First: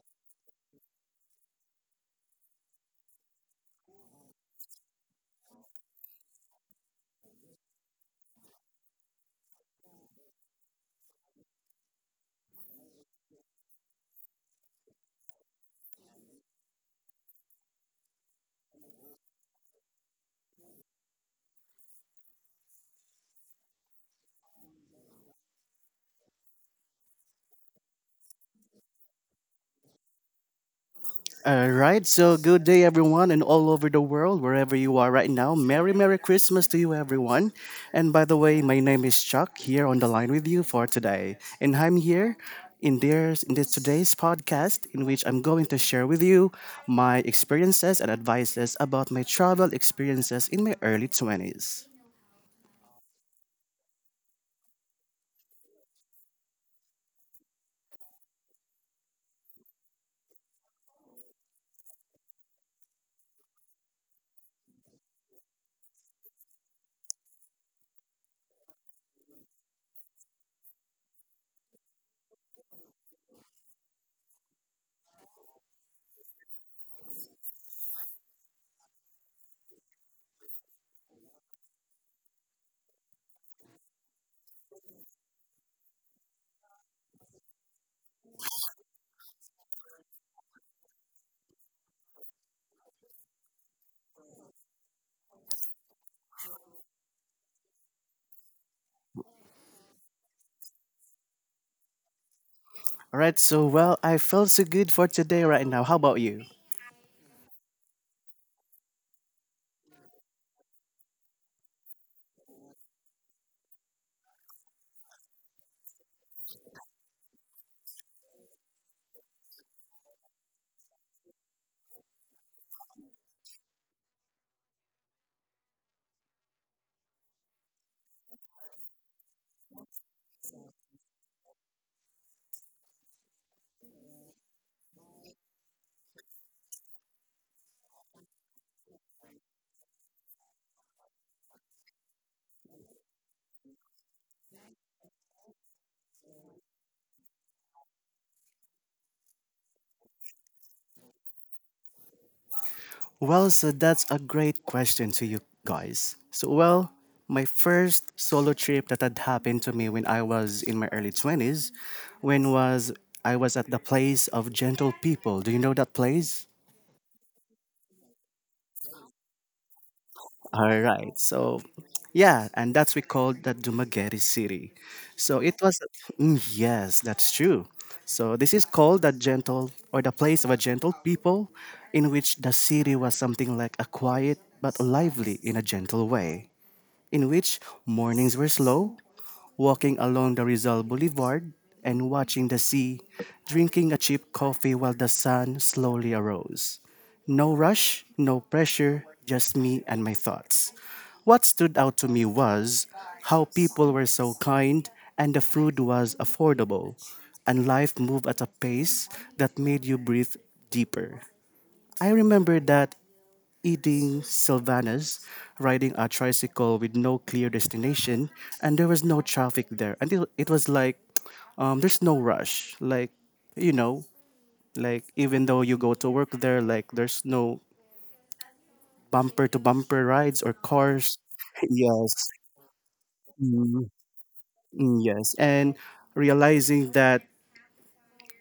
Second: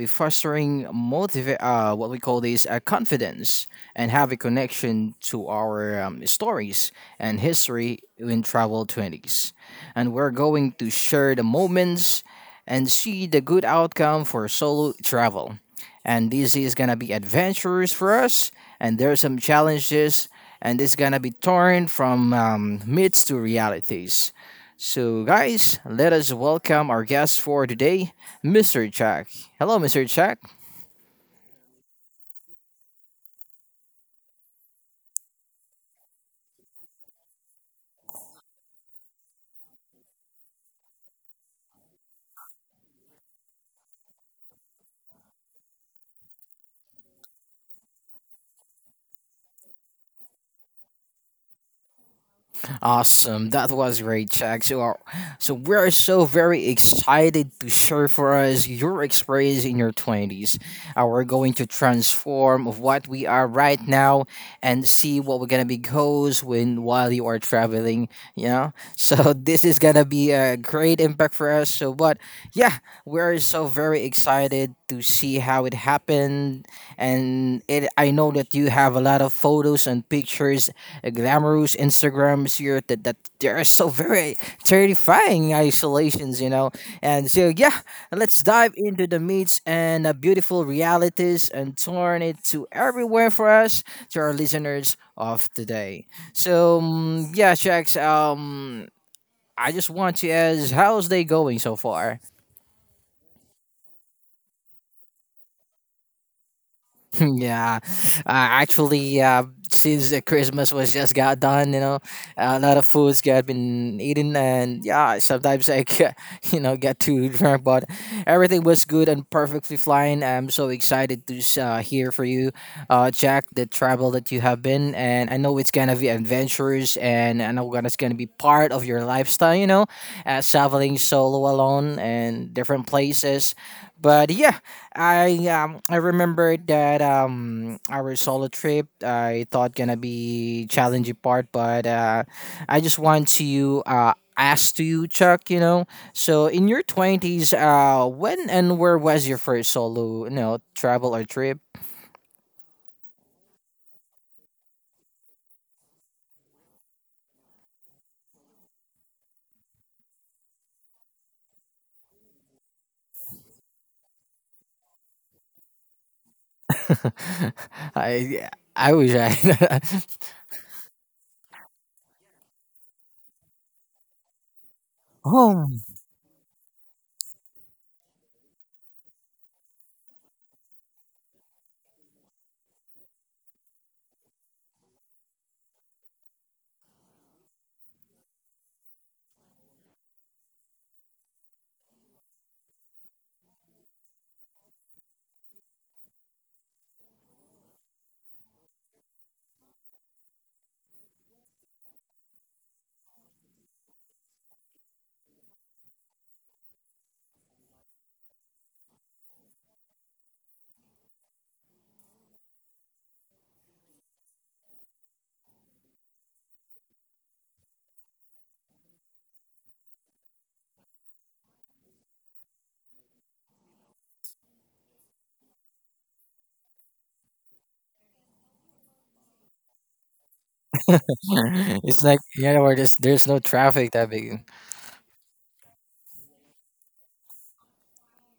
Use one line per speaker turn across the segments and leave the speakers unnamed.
a fostering motivate, what we call this, confidence, and have a connection to our stories and history in travel 20s, and we're going to share the moments and see the good outcome for solo travel. And this is gonna be adventurous for us, and there are some challenges and it's gonna be torn from myths to realities. So, guys, let us welcome our guest for today, Mr. Jack. Hello, Mr. Jack.
All right, so good day, everyone, and all over the world, wherever you are right now. Merry Christmas to you, everyone. And by the way, my name is Chuck, here on the line with you for today. And I'm here in this today's podcast, in which I'm going to share with you my experiences and advices about my travel experiences in my early 20s.
Awesome. That was great, Jack. So we are so very excited to share for us your experience in your 20s. We're going to transform of what we are right now and see what we're going to be goes when while you are traveling, you know? So this is going to be a great impact for us. So, but yeah, we're so very excited to see how it happened and it I know that you have a lot of photos and pictures, glamorous Instagrams here that they are so very terrifying isolations. And so yeah, let's dive into the myths and the beautiful realities and turn it to everywhere for us to our listeners of today. So yeah, Shax. I just want to ask, how's they going so far?
All right, so well, I feel so good for today right now. How about you?
Yeah, actually, since Christmas was just got done, you know, a lot of foods got been eaten, and yeah, sometimes I get, you know get too drunk, but everything was good and perfectly fine. I'm so excited to hear for you, Jack, the travel that you have been, and I know it's gonna be adventurous, and I know it's gonna be part of your lifestyle, you know, traveling solo alone and different places but yeah, I remember that our solo trip I thought gonna be challenging part, but I just want to ask to you, Chuck. You know, so in your 20s, when and where was your first solo, you know, travel or trip?
Well, so that's a great question to you guys. So, well, my first solo trip that had happened to me when I was in my early 20s, when was I was at the place of gentle people. Do you know that place?
I I wish I.
All right. So, yeah, and that's we called the Dumaguete City. So it was.
home.
Mm, yes, that's true. So this is called the gentle or the place of a gentle people in which the city was something like a quiet but lively in a gentle way, in which mornings were slow, walking along the Rizal Boulevard and watching the sea, drinking a cheap coffee while the sun slowly arose. No rush, no pressure, just me and my thoughts. What stood out to me was how people were so kind and the food was affordable, and life moved at a pace that made you breathe deeper. I remember that eating sylvanas, riding a tricycle with no clear destination, and there was no traffic there. Until it was like, there's no rush. Like, you know, like even though you go to work there, like there's no bumper to bumper rides or cars.
It's
Yes,
like yeah, where there's no traffic that big.
mm, yes, and realizing that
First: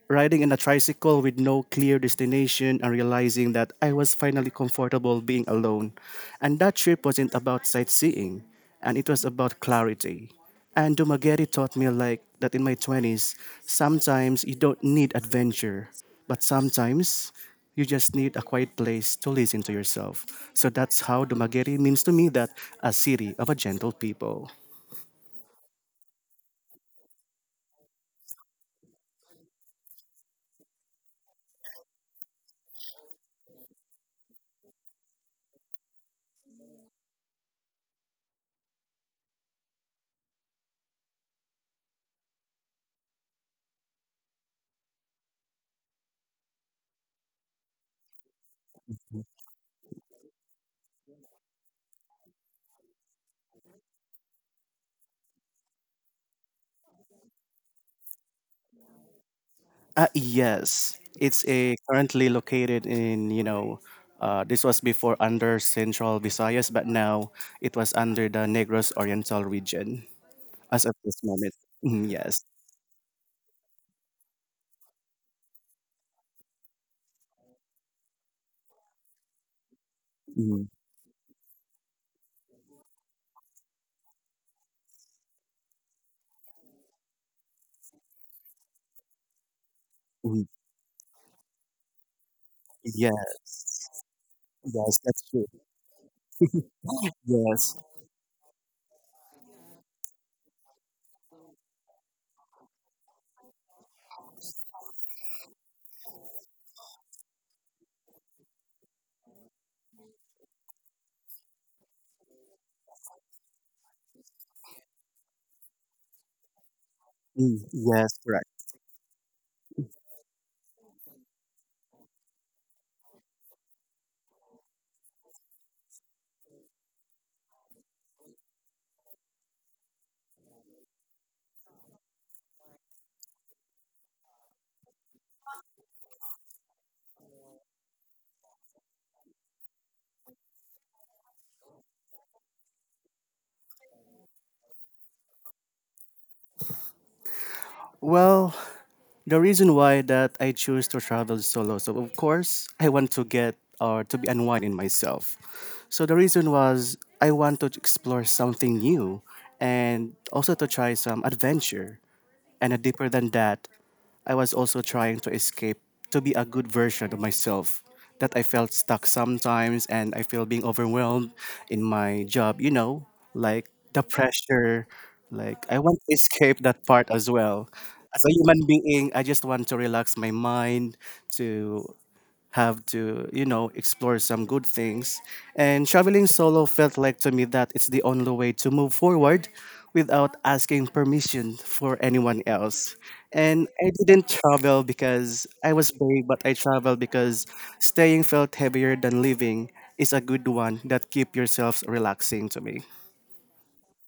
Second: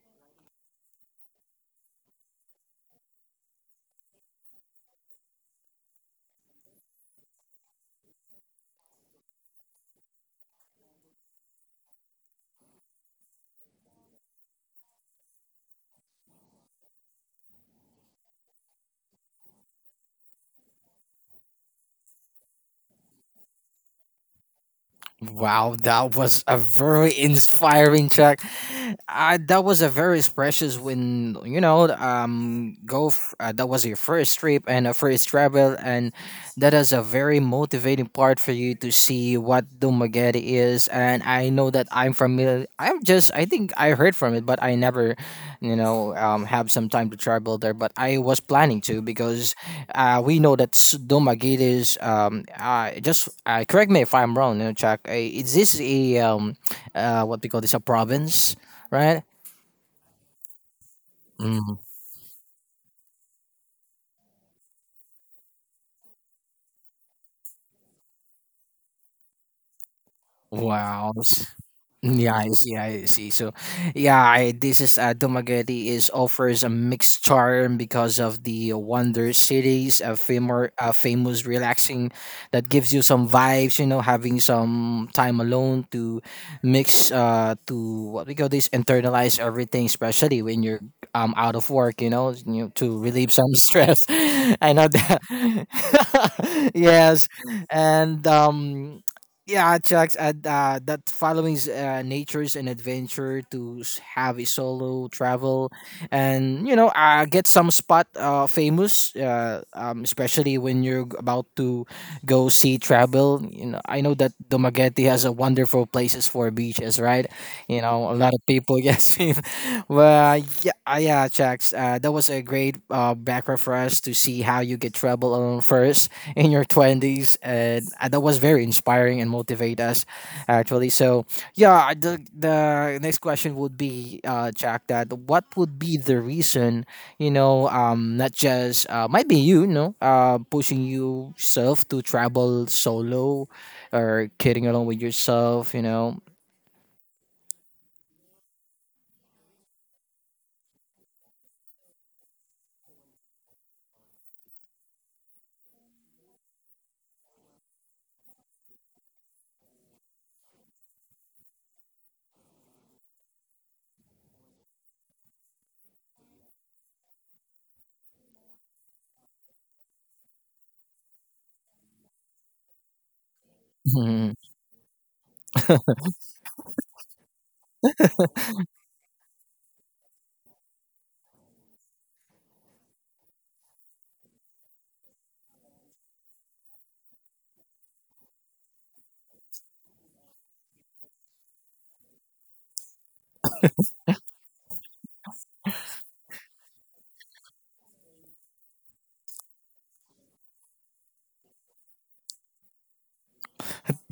riding in a tricycle with no clear destination and realizing that I was finally comfortable being alone. And that trip wasn't about sightseeing, and it was about clarity. And Dumaguete taught me like that in my 20s, sometimes you don't need adventure, but sometimes you just need a quiet place to listen to yourself. So that's how Dumaguete means to me that a city of a gentle people.
Wow, that was a very inspiring track. That was a very precious when you know go. That was your first trip and a first travel, and that is a very motivating part for you to see what Dumaguete is. And I know that I'm familiar. I think I heard from it, but I never, you know, have some time to travel there. But I was planning to because we know that Domagate is just correct me if I'm wrong, you know, Chuck. Is this a what we call this a province, right?
Yes, it's a
Mm.
currently located in, you know, this was before under Central Visayas, but now it was under the Negros Oriental region as of
Wow.
this moment. Mm,
Yeah,
yes.
I see. I see. So, yeah, I, this is Dumaguete is offers a mixed charm because of the Wonder Cities,
Mm,
a famous relaxing that gives you some vibes. You know, having some time alone to mix, to what we call this, internalize everything, especially
mm,
when you're out of work. You know, you to
yeah.
relieve some stress. I know
Yes,
that.
that's true.
Yes,
Yes.
and yeah, Chucks, and that following's nature's an adventure to have a solo travel, and you know, get some spot famous, especially when you're about to go see travel. You know, I know that Dumaguete has a wonderful places for beaches, right?
Mm,
You know,
yes,
a lot of
correct.
people get swim. Well, yeah, yeah, Chucks, that was a great background for us to see how you get travel on first in your 20s and that was very inspiring and motivate us actually so yeah the next question would be Jack that what would be the reason you know not just might be you, you know pushing yourself to travel solo or kidding along with yourself you know.
Well, the reason why that I choose to travel solo. So of course, I want to get or to be unwind in myself. So the reason was I want to explore something new and also to try some adventure and deeper than that, I was also trying to escape to be a good version of myself. That I felt stuck sometimes and I feel being overwhelmed in my job, you know, like the pressure. Like I want to escape that part as well. As a human being, I just want to relax my mind to have to, you know, explore some good things. And traveling solo felt like to me that it's the only way to move forward without asking permission for anyone else. And I didn't travel because I was brave, but I traveled because staying felt heavier than living is a good one that keep yourselves relaxing to me.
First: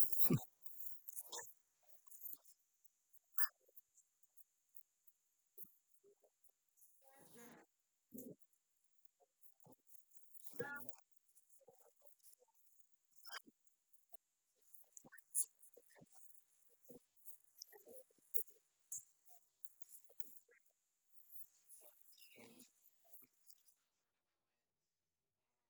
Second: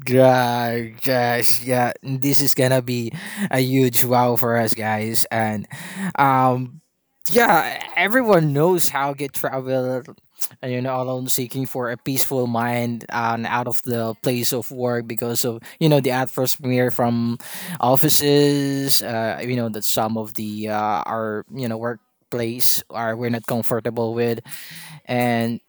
Gosh, yeah, this is gonna be a huge wow for us guys, and um, yeah, everyone knows how get travel, you know, alone seeking for a peaceful mind and out of the place of work because of you know the atmosphere from offices, you know that some of the our you know workplace are we're not comfortable with, and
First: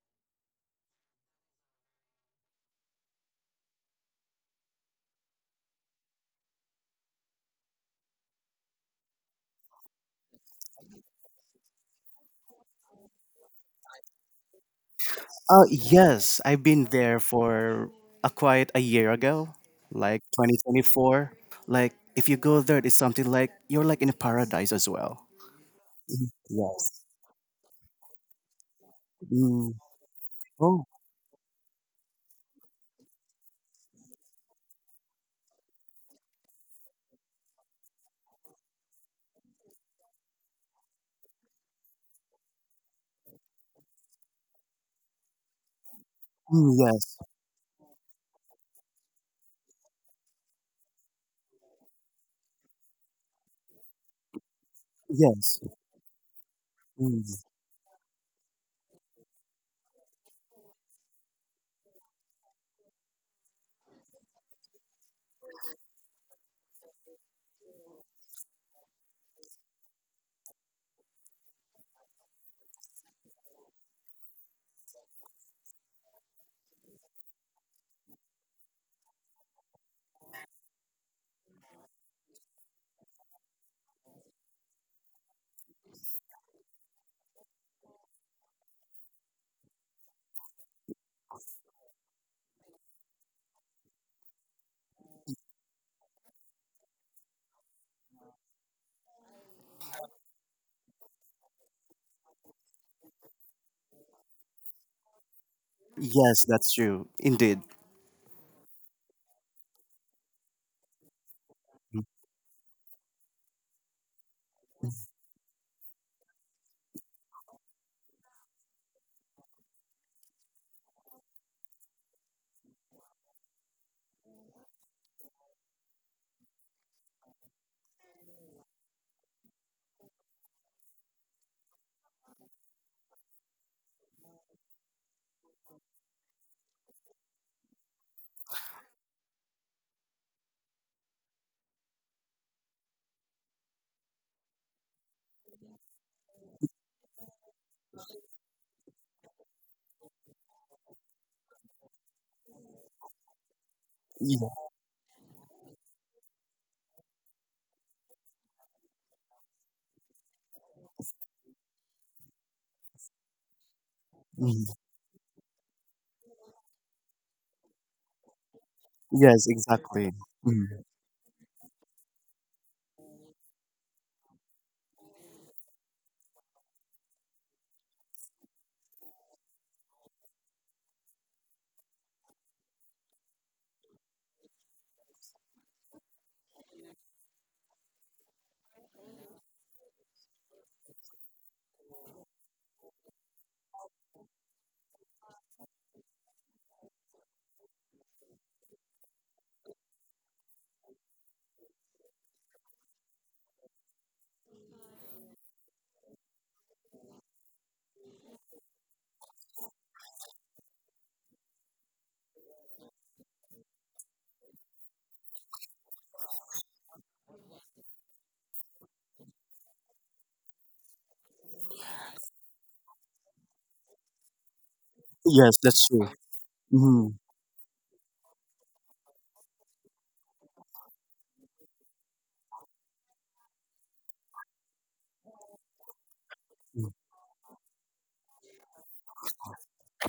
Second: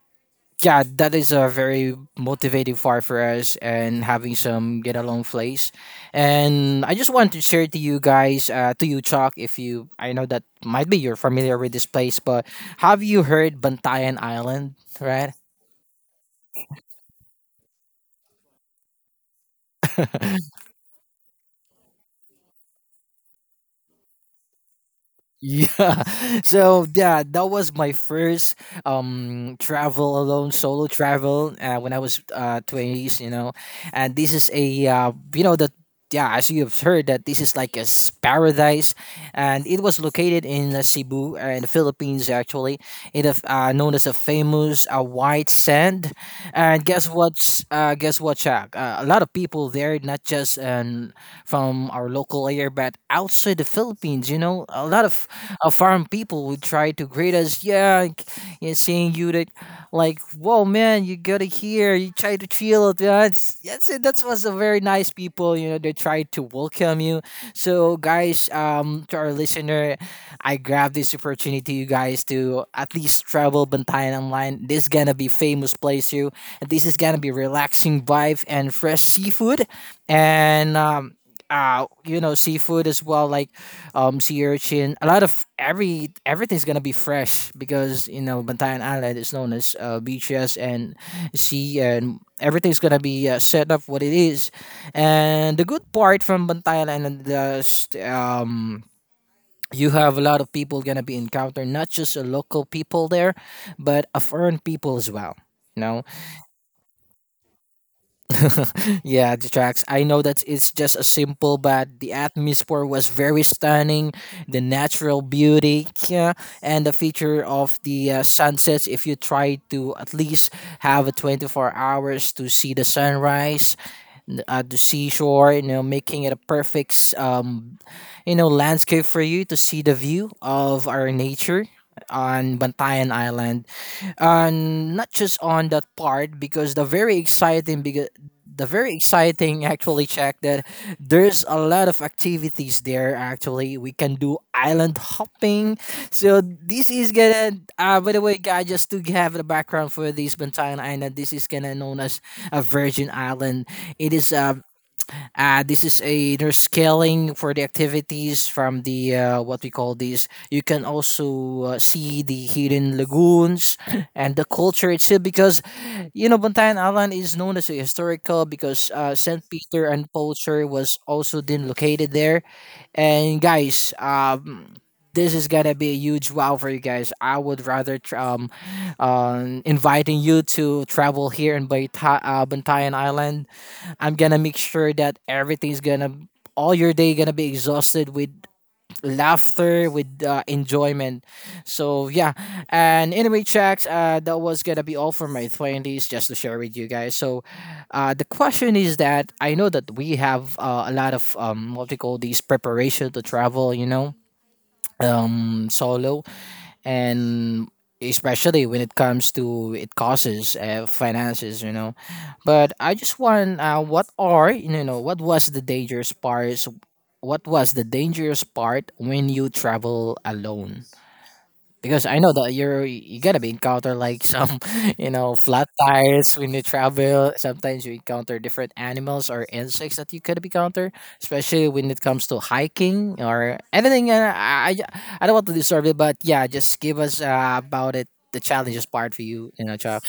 yeah, that is a very motivating part for us and having some get along plays. And I just want to share to you guys, to you Chuck, if you I know that might be you're familiar with this place, but have you heard Bantayan Island, right?
Yes, I've been there for a quite a year ago, like 2024. Like, if you go there, it's something like you're like in a paradise as well.
Yeah. So
Yes.
yeah, that was my first
Mm.
travel alone,
Oh,
solo travel when I was 20s, you know. And this is a you know that yeah, as you have heard that this is like a paradise and it was located in Cebu in the Philippines actually. It is known as a famous white sand.
mm,
And guess
yes.
what's guess what, Chuck? A lot of people there, not just from our local area, but outside the Philippines, you know, a lot
Yes.
of foreign people would try to greet
Mm.
us. Yeah, like, yeah, saying you that, like, whoa, man, you gotta hear, you try to chill. Yeah, it's, that's it. That was a very nice people, you know, they try to welcome you. So, guys, to our listener, I grab this opportunity, you guys, to at least travel Bantayan online. This is gonna be famous place, you. This is gonna be relaxing vibe and fresh seafood, and you know seafood as well like sea urchin, a lot of everything's gonna be fresh because you know Bantayan Island is known as beaches and sea and everything's gonna be set up what it is, and the good part from Bantayan Island is you have a lot of people gonna be encountering not just a local people there but a foreign people as well, you know.
Yes, that's true. Indeed.
Yeah, the tracks. I know that it's just a simple, but
Mm.
the atmosphere was very stunning. The natural beauty, yeah, and the feature of the sunsets. If you try to at least have a 24 hours to see the sunrise at the seashore, you know, making it a perfect, you know, landscape for you to see the view of our nature on Bantayan Island, and not just on that part, because the very exciting, because the very exciting, actually check, that there's a lot of activities there. Actually we can do island hopping, so this is gonna by the way guys, just to have the background for this Bantayan Island, this is gonna known as a virgin island. It is
Yeah.
a this is a there's scaling for the activities from the what we call these. You can also see the hidden lagoons and the
Mm.
culture itself, because you know Bantayan Island is known as a historical because Saint
Yes,
Peter
exactly.
and Paul
Mm.
Church was also then located there. And guys, this is gonna be a huge wow for you guys. I would rather inviting you to travel here in Bantayan Island. I'm gonna make sure that everything's gonna all your day gonna be exhausted with laughter, with enjoyment. So yeah, and anyway, checks. That was gonna be all for my 20s, just to share with you guys. So, the question is that I know that we have a lot of what we call these preparation to travel. You know, solo, and especially when it comes to it causes finances, you know, but I just want what are you know what was the dangerous parts? What was the dangerous part when you travel alone, because I know that you're you gotta be encounter like some you know
Yes,
flat
that's true.
tires when you
Mm.
travel. Sometimes you encounter different animals or insects that you could encounter, especially when it comes to hiking or anything. I don't want to disturb it, but yeah, just give us about it the challenges part for you, you know, Chuck.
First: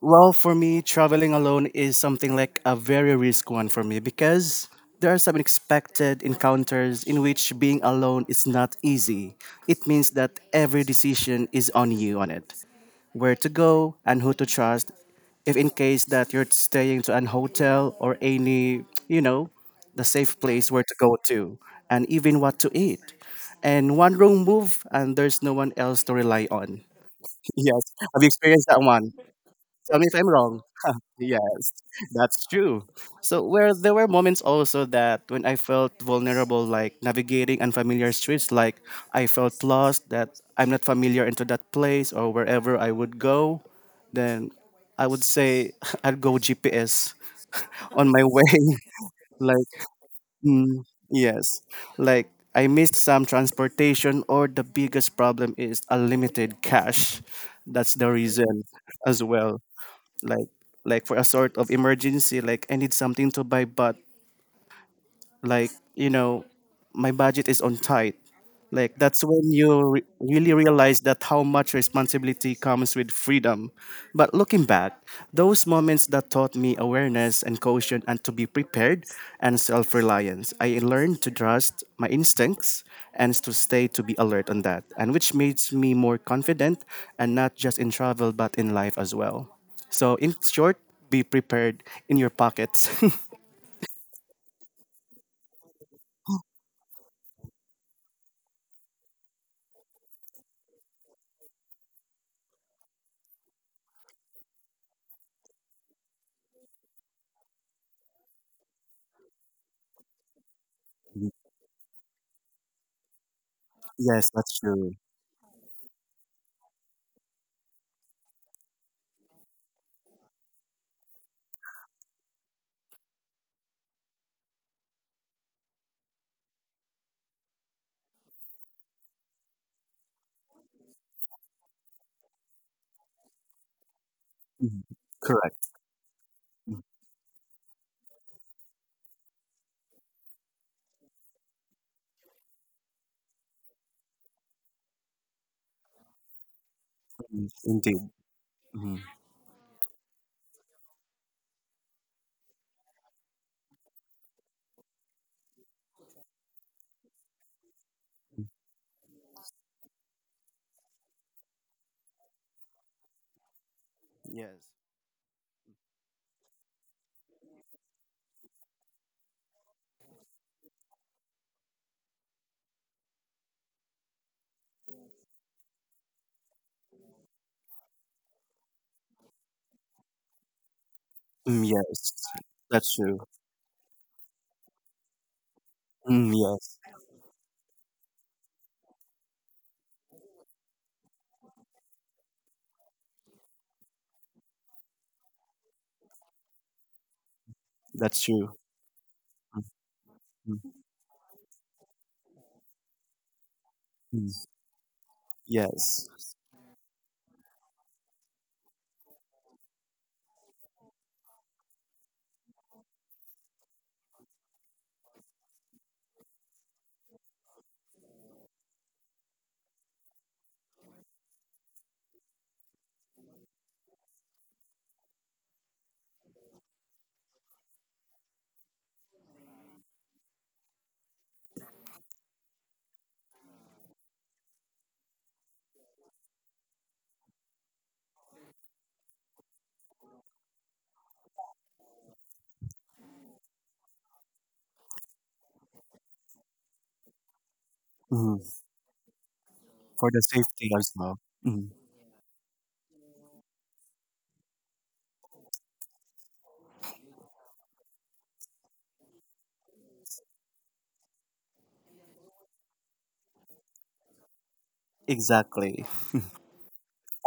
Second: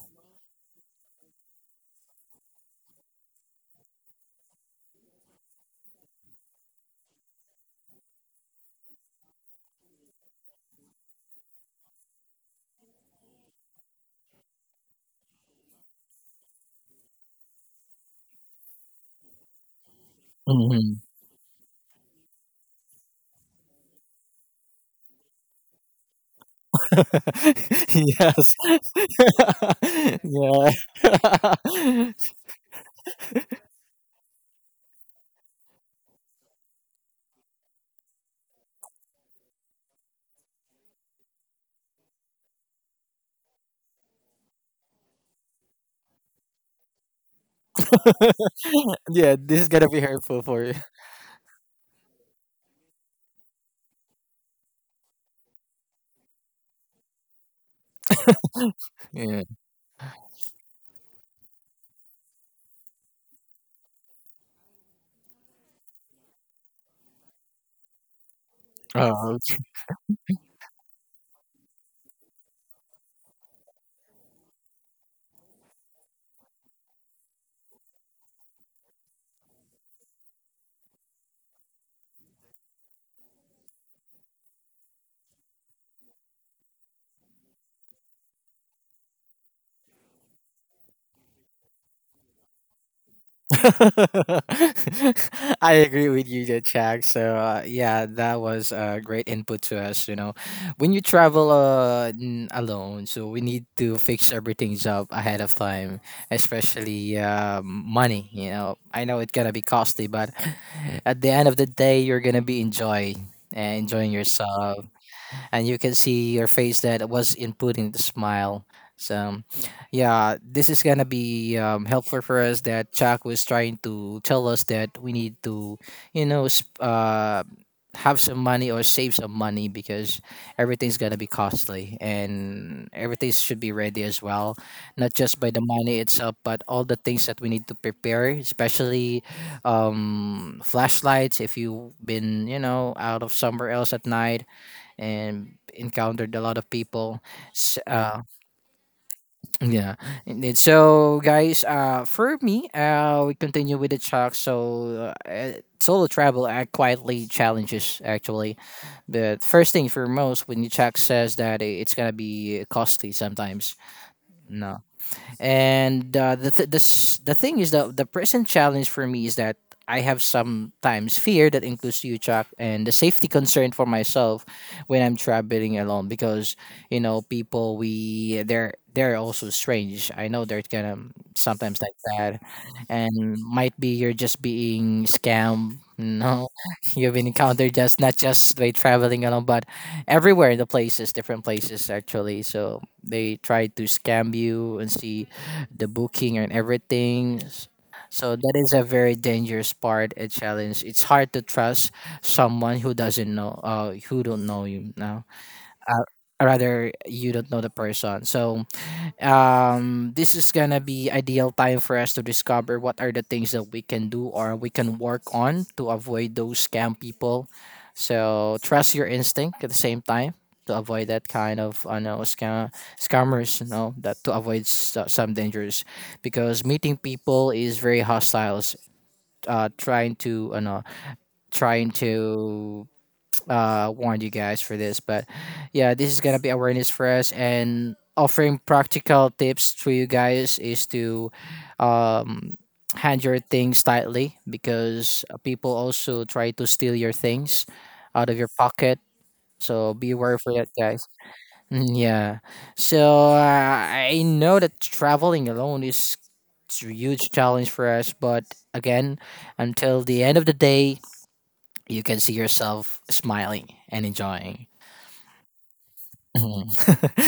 Well, for me, traveling alone is something like a very risk one for me because there are some unexpected encounters in which being alone is not easy. It means that every decision is on you on it. Where to go and who to trust if in case that you're staying to an hotel or any, you know, the safe place where to
Mhm.
go to and even what to eat. And one wrong move and there's no one else to rely on. Yes. Have you
Yes.
experienced that one? Tell me if I'm wrong.
Yeah.
Yes, that's true. So where there were moments also that when I felt vulnerable, like navigating unfamiliar streets, like I felt lost, that I'm not familiar into that place or wherever I would go, then I would say I'd go GPS on my way.
Yeah. This is
Like
gonna be hurtful for you.
mm, yes, like I missed some transportation, or the biggest problem is unlimited cash. That's the reason as
Yeah.
well, like like for a sort of emergency, like I need something to buy, but like, you know, my budget is on tight. Like that's
Oh.
when you really realize that how much responsibility comes with freedom, but looking back, those moments that taught me awareness and caution and to be prepared and self-reliance. I learned to trust my instincts and to stay to be alert on that and which makes me more confident, and not just in travel but in life as well. So in short, be prepared in your pockets.
I agree with you, there, Jack. So yeah, that was a great input to us. You know, when you travel alone, so we need to fix everything up ahead of time, especially money. I know it's gonna be costly, but at the end of the day, you're gonna be enjoy and enjoying
Yes, that's
yourself,
true.
and you can see your face that was inputting the smile. So, yeah, this is gonna be helpful for us. That Chuck was trying to tell us that we need to, you know, sp- uh, have some money or save some money, because everything's gonna be costly and everything should be ready as well.
Mhm.
Not just by the
Correct.
money itself, but all the things that we need to prepare, especially flashlights. If you've been, out of somewhere else at night, and encountered a lot of people.
Mm,
S
indeed. Mhm.
yeah. Indeed. So, guys, for me, we continue with the talk. So, solo travel, quietly challenges actually. But first thing for most, when you check, says that it's gonna be costly sometimes.
Yes.
No, and the thing is, the present challenge for me is that I have sometimes fear that includes you, Chuck, and the safety concern for myself when I'm traveling alone, because people, we they're also strange. I know they're kind of
Mm,
sometimes like
yes,
that,
that's true.
and might be you're just being scammed.
Mm,
No,
yes,
you've been encountered, just not just by traveling alone, but everywhere in the places, different places actually. So they try to scam you and see the booking and everything.
that's
So
true.
that is a very dangerous part, a
Mhm.
challenge. It's hard to trust someone who doesn't know, who
Mm,
don't know you now.
yes.
Uh, rather, you don't know the person. So this is gonna be ideal time for us to discover what are the things that we can do or we can work on to avoid those scam people. So trust your instinct at the same time to avoid that kind of, I know, scammers, that, to avoid some dangers, because meeting people is very hostile. Trying to, you know, trying to warned you guys for this. But yeah, this is gonna be awareness for us, and offering practical tips to you guys is to um hand your things tightly, because people also try to steal your things out of
Mhm.
your pocket. So be
For the
aware for that,
safety as
guys.
well. Mhm.
Mm, yeah. So I know that traveling alone is it's a huge challenge for us, but again, until the end of the day, you can see yourself smiling and enjoying.
Exactly.
Mhm.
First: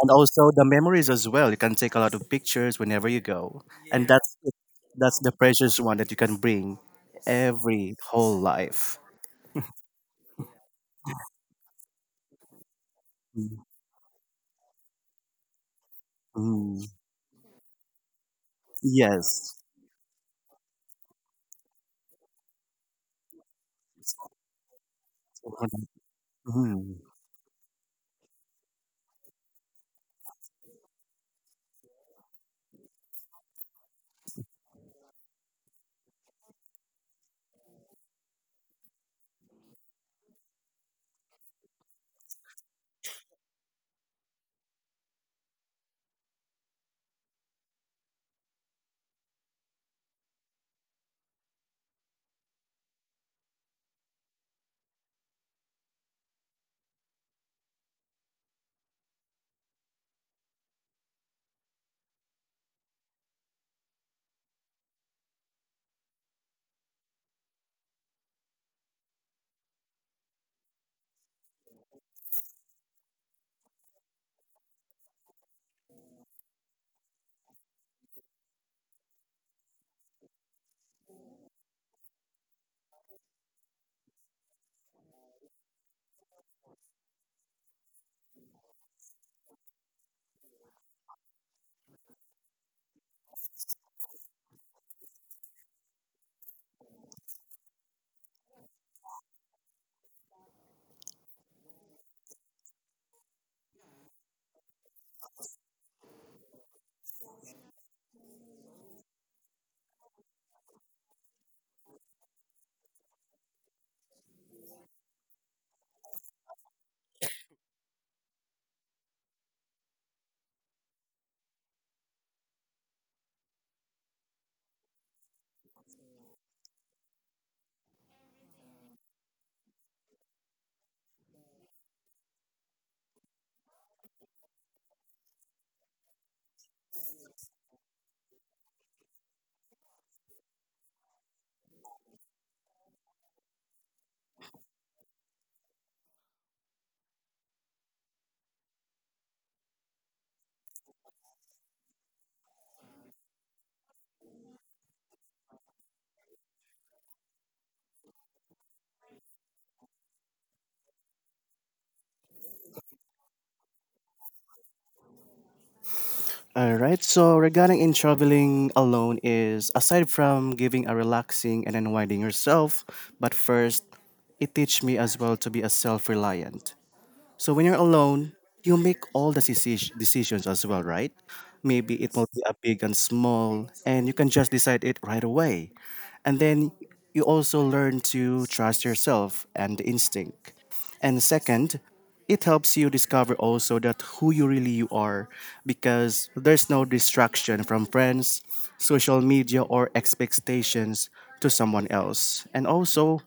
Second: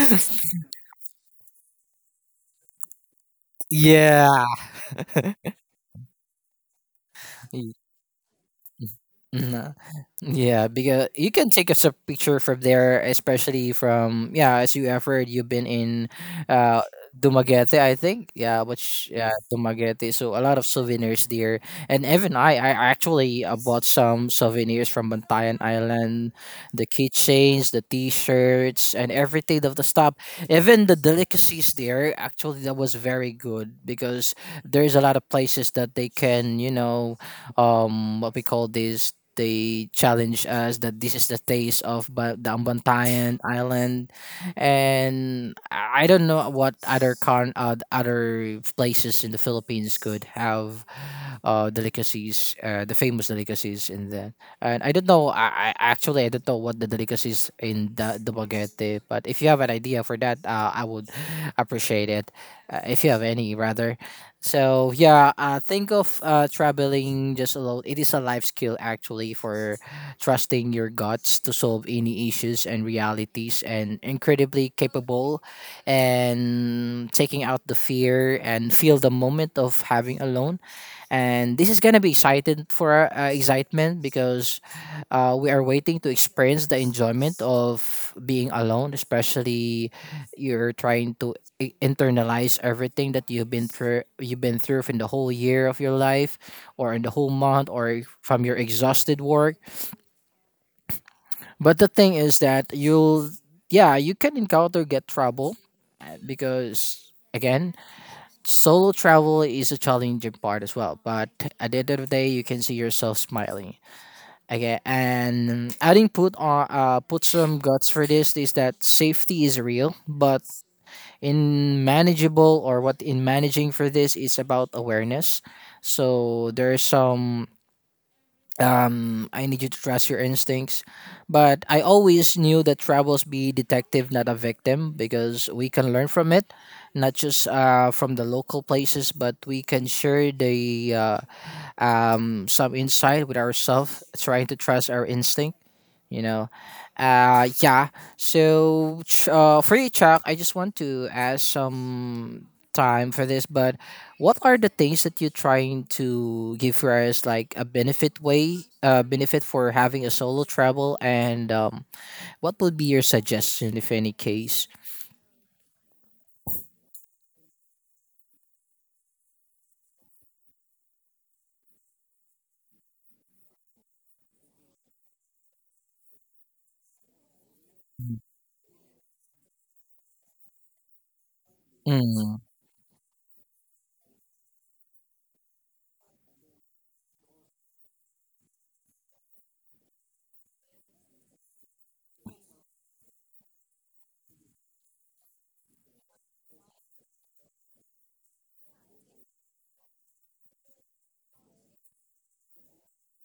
And also the memories as well. You can take a lot of pictures whenever you go. And
Yeah.
that's it. That's the precious one that you can bring every whole life.
Mhm. Yeah, because you can take us a picture from there, especially from, yeah, as you've been in uh
Mhm.
Dumaguete, I think. Yeah, which, yeah,
Yes.
Dumaguete. So a lot of souvenirs there. And even I actually bought some souvenirs from Bantayan Island, the
Mhm.
keychains, the t-shirts, and everything of the stuff. Even the delicacies there, actually, that was very good, because there's a lot of places that they can, what we call this, they challenged us that this is the taste of the Ambantayan Island. And I don't know what other places in the Philippines could have, delicacies, the famous delicacies in there. And I don't know. I actually, I don't know what the delicacies in the Bagete, but if you have an idea for that, I would appreciate it. If you have any, rather. So yeah, think of traveling just alone. It is a life skill actually, for trusting your guts to solve any issues and realities, and incredibly capable, and taking out the fear and feel the moment of having alone. And this is gonna be excited for, excitement, because we are waiting to experience the enjoyment of being alone, especially you're trying to internalize everything that you've been through in the whole year of your life, or in the whole month, or from your exhausted work. But the thing is that you'll yeah, you can encounter, get trouble, because again, solo travel is a challenging part as well. But at the end of the day, you can see yourself smiling. Okay, and adding, put some guts for this, is that safety is real, but in manageable, or what, in managing for this is about awareness. So there's some, I need you to trust your instincts. But I always knew that travels, be detective, not a victim, because we can learn from it. Not just from the local places, but we can share the some insight with ourselves, trying to trust our instinct, you know yeah. So for you, Chuck, I just want to ask some time for this, but what are the things that you're trying to give for us, like a benefit way benefit for having a solo travel, and what would be your suggestion, if any case.
All right. So regarding in traveling alone is aside from giving a relaxing and unwinding yourself, but first it teach me as well to be a self-reliant. So when you're alone, you make all the decisions as well, right? Maybe it will be a big and small, and you can just decide it right away. And then you also learn to trust yourself and instinct. And second, it helps you discover also that who you really you are because there's no distraction from friends, social media or expectations to someone else. And also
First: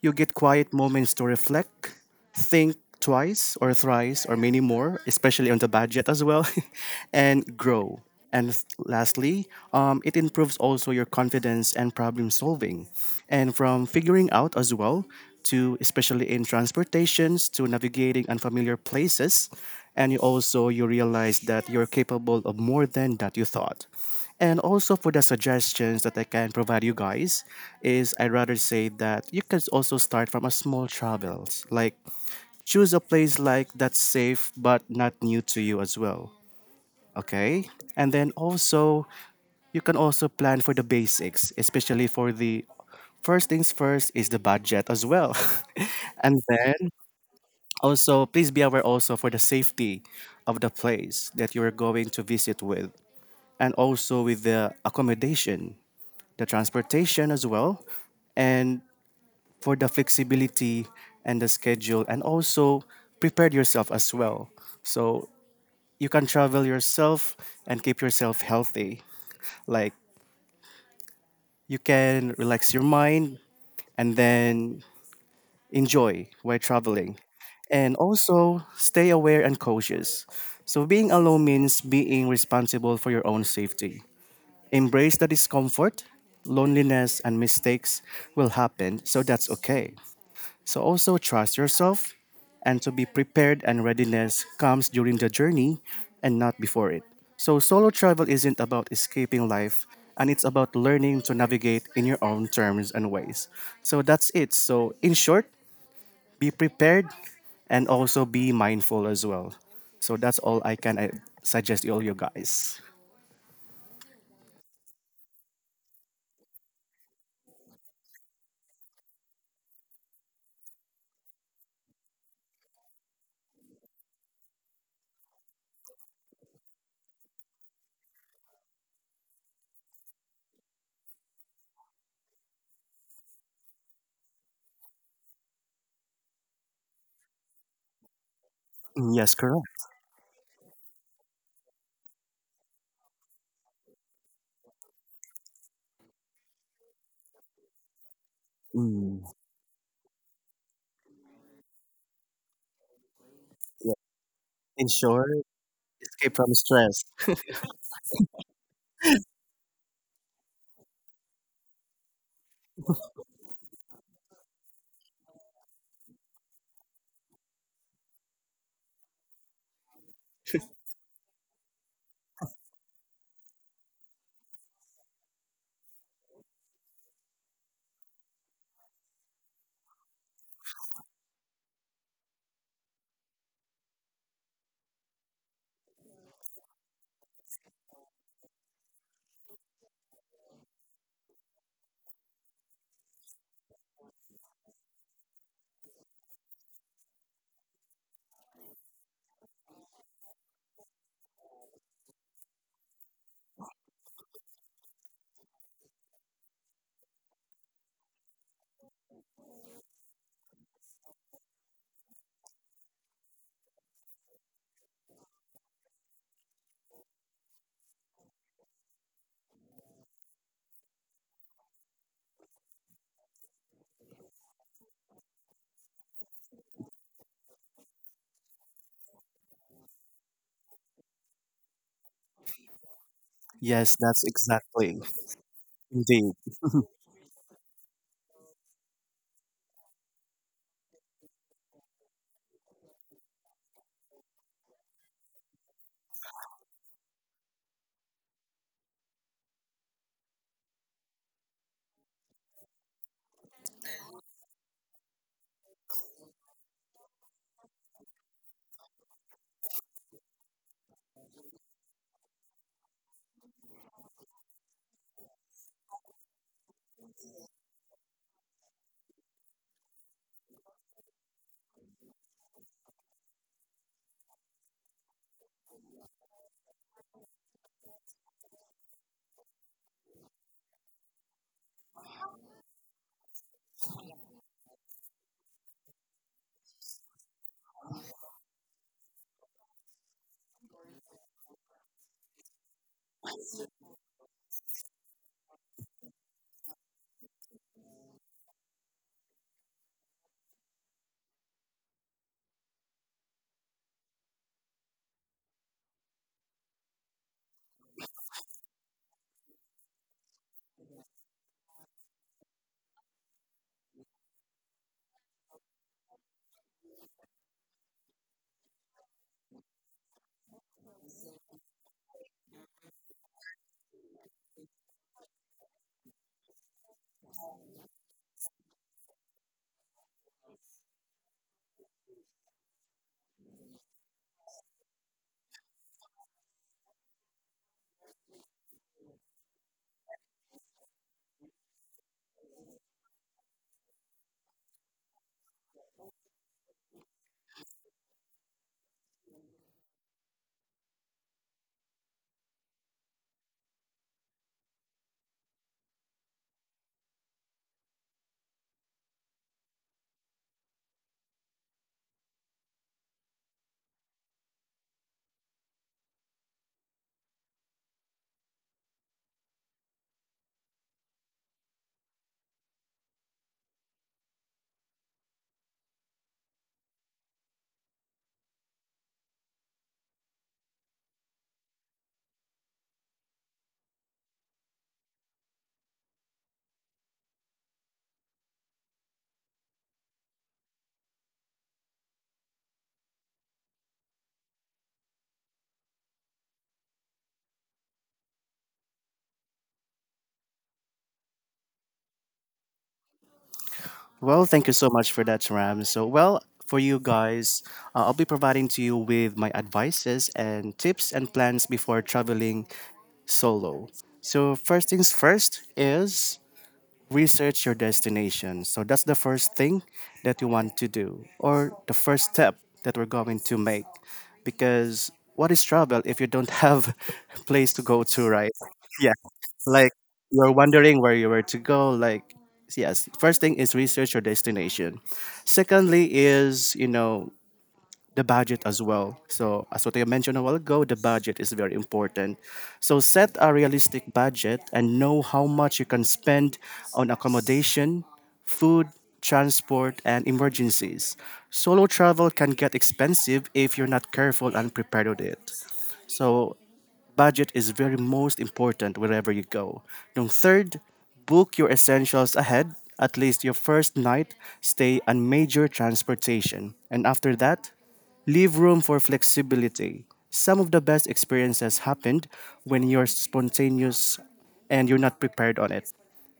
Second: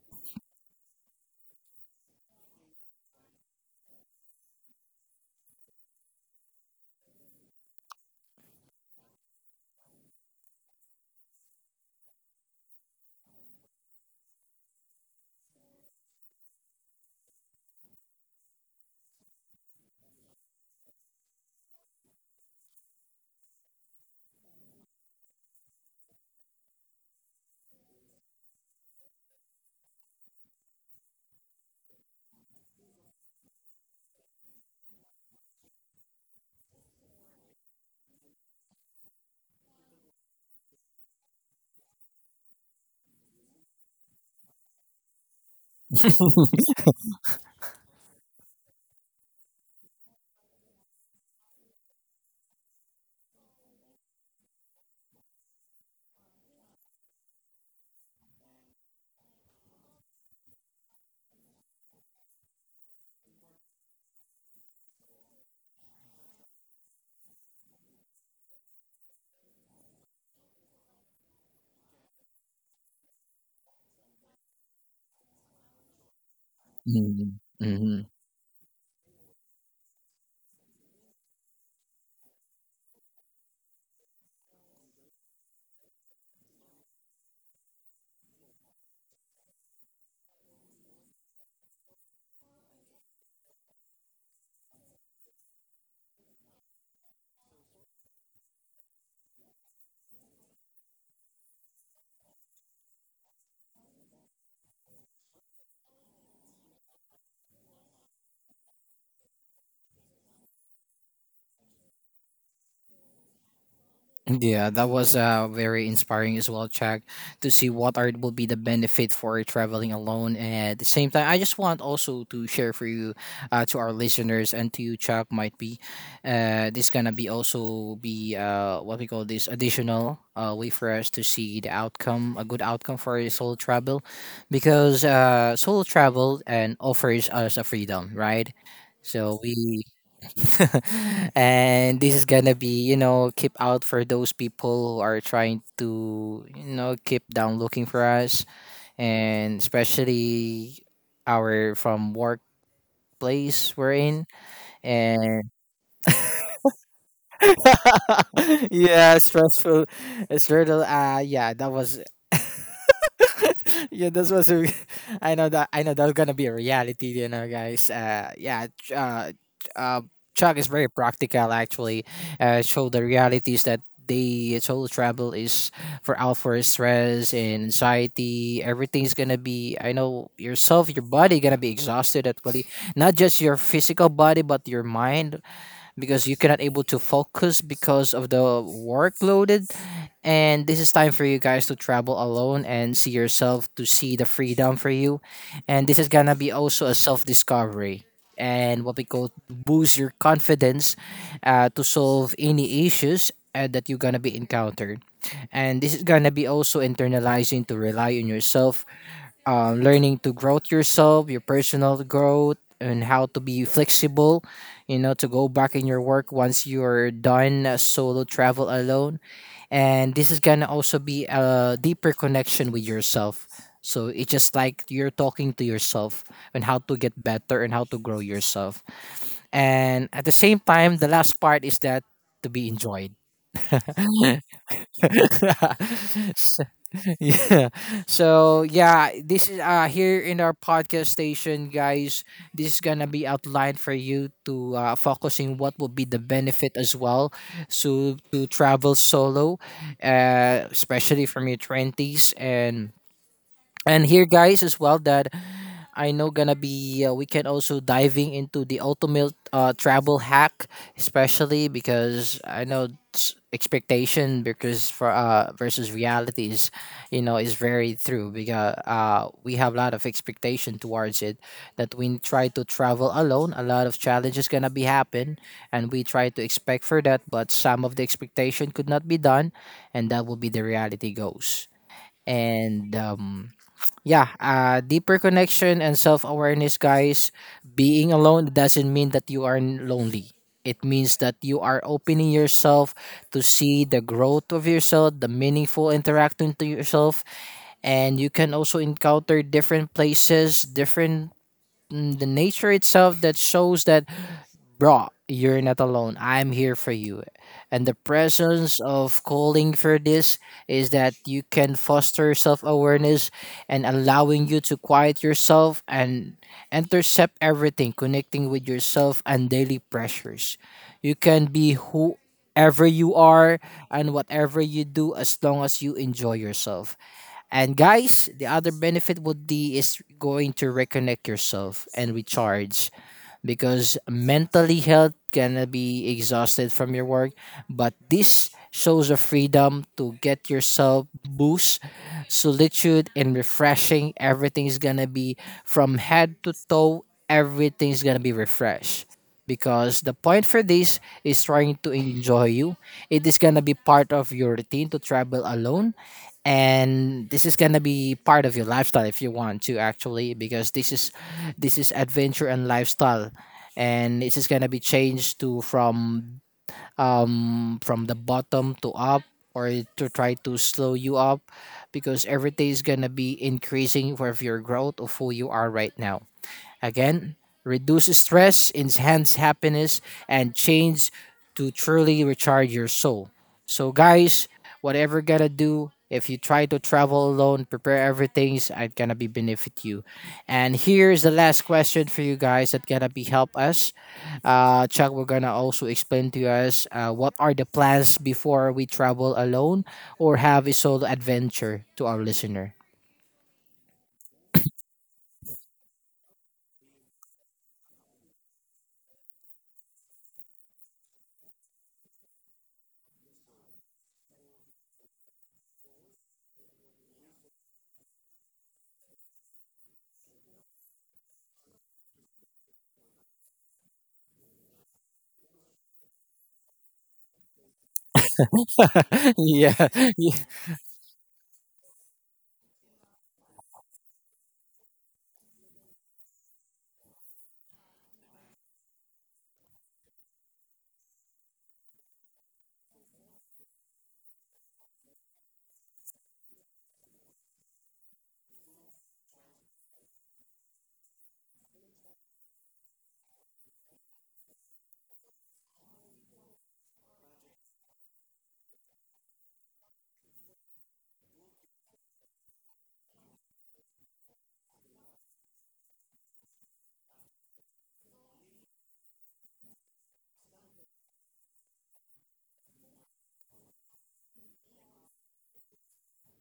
you get quiet moments to reflect, think twice or thrice or many more, especially on the budget as well, and grow. And lastly, it improves also your confidence and problem solving. And from figuring out as well, to especially in transportations, to navigating unfamiliar places, and you also you realize that you're capable of more than that you thought. And also for the suggestions that I can provide you guys is I'd rather say that you can also start from a small travels. Like choose a place like that's safe but not new to you as well. Okay? And then also you can also plan for the basics, especially for the first things first is the budget as well. And then also please be aware also for the safety of the place that you are going to visit with and also with the accommodation, the transportation as well, and for the flexibility and the schedule, and also prepare yourself as well. So you can travel yourself and keep yourself healthy. Like you can relax your mind and then enjoy while traveling. And
Mm-hmm.
also stay aware and cautious. So being alone means being responsible for your own safety. Embrace the discomfort, loneliness, and mistakes will happen, so that's okay. So also trust yourself and to be prepared and readiness comes during the journey and not before it. So solo travel isn't about escaping life and it's about learning to navigate in your own terms and ways. So that's it. So in short, be prepared and also be mindful as well. So that's all I can suggest all you guys.
Yeah, that was very inspiring as well, Chuck, to see what are will be the benefit for traveling alone. And at the same time, I just want also to share for you, to our listeners, and to you, Chuck, might be, this gonna be also be, what we call this, additional way for us to see the outcome, a good outcome for a solo travel, because solo travel and offers us a freedom, right?
Mm, yes,
So
correct.
we and this is gonna be, keep out for those people who are trying to, keep down looking for us,
Mm,
and especially our from workplace we're in,
in short,
and
escape from stress.
yeah, stressful. It's really, yeah, that was yeah, that's was a, I know that, I know that's gonna be a reality, guys. Yeah, Ch- uh, Chuck is very practical actually. Show the realities that they solo travel is for out for stress and anxiety. Everything's gonna be. I know, yourself, your body gonna be exhausted actually. Not just your physical body, but your mind, because you cannot able to focus because of the workloaded. And this is time for you guys to travel alone and see yourself, to see the freedom for you. And this is gonna be also a self-discovery, and what we call boost your confidence, to solve any issues, that you're gonna be encountered. And this is gonna be also internalizing to rely on yourself, learning to growth yourself, your personal growth, and how to be flexible, to go back in your work once you're done, solo travel alone. And this is gonna also be a deeper connection with yourself. So it's just like you're talking to yourself, and how to get better and how to grow yourself. And at the same time, the last part is that to be enjoyed.
Yes, that's exactly. Indeed.
Yeah. So yeah, this is here in our podcast station, guys. This is gonna be outlined for you to focusing what would be the benefit as well, so to travel solo, especially from your twenties, and here, guys, as well, that I know gonna be, we can also diving into the ultimate travel hack, especially because I know it's expectation, because for versus reality is, is very true, because we have a lot of expectation towards it, that we try to travel alone, a lot of challenges gonna be happen, and we try to expect for that, but some of the expectation could not be done, and that will be the reality goes. And yeah, deeper connection and self awareness, guys. Being alone doesn't mean that you are lonely. It means that you are opening yourself to see the growth of yourself, the meaningful interaction to yourself, and you can also encounter different places, different, the nature itself, that shows that, bro, you're not alone, I'm here for you. And the presence of calling for this is that you can foster self-awareness and allowing you to quiet yourself, and intercept everything, connecting with yourself and daily pressures. You can be whoever you are and whatever you do, as long as you enjoy yourself. And guys, the other benefit would be is going to reconnect yourself and recharge, because mentally health can be exhausted from your work, but this shows a freedom to get yourself boost, solitude and refreshing. Everything's gonna be, from head to toe, everything's gonna be refreshed, because the point for this is trying to enjoy you. It is gonna be part of your routine to travel alone, and this is gonna be part of your lifestyle if you want to actually, because this is adventure and lifestyle, and this is gonna be changed to from the bottom to up or to try to slow you up because every day is going to be increasing for your growth of who you are right now. Again, reduce stress, enhance happiness, and change to truly recharge your soul. So, guys, whatever gotta do, if you try to travel alone, prepare everything. It's gonna be benefit you. And here's the last question for you guys that gonna be help us. Chuck, we're gonna also explain to us what are the plans before we travel alone or have a solo adventure to our listener.
Well, thank you so much for that, Ram. So, well, for you guys, I'll be providing to you with my advices and tips and plans before traveling solo. So, first things first is research your destination. So that's the first thing that you want to do, or the first step that we're going to make. Because what is travel if you don't have a place to go to, right? Yeah,
Yeah.
like you're wondering where you were to go. Like, yes, first thing is research your destination. Secondly, is you know the budget as well. So, as what I mentioned a while ago, the budget is very important. So, set a realistic budget and know how much you can spend on accommodation, food, transport, and emergencies. Solo travel can get expensive if you're not careful and prepared with it. So, budget is very most important wherever you go. Yung third, book your essentials ahead, at least your first night, stay and major transportation. And after that, leave room for flexibility. Some of the best experiences happened when you're spontaneous and you're not prepared on it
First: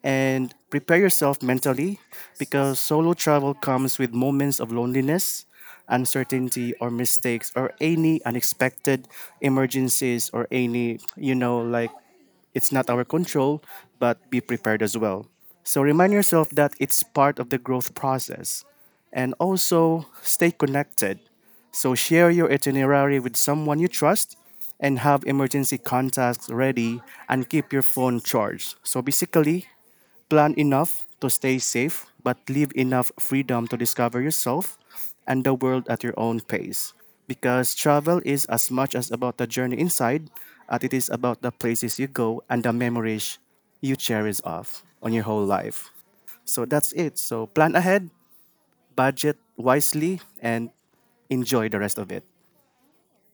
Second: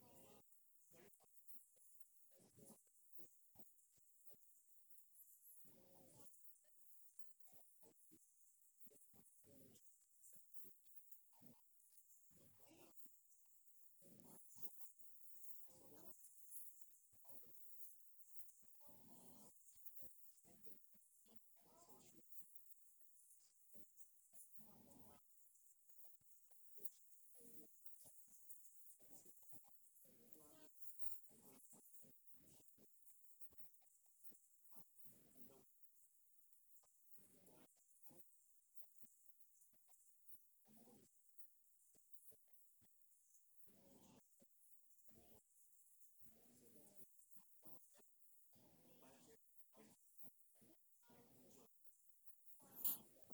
and prepare yourself mentally because solo travel comes with moments of loneliness, uncertainty or mistakes or any unexpected emergencies or any like it's not our control, but be prepared as well. So remind yourself that it's part of the growth process. And also stay connected. So share your itinerary with someone you trust and have emergency contacts ready and keep your phone charged. So basically, plan enough to stay safe, but leave enough freedom to discover yourself and the world at your own pace. Because travel is as much as about the journey inside as it is about the places you go and the memories you cherish of on your whole life. So that's it. So plan ahead, budget wisely, and enjoy the rest of it.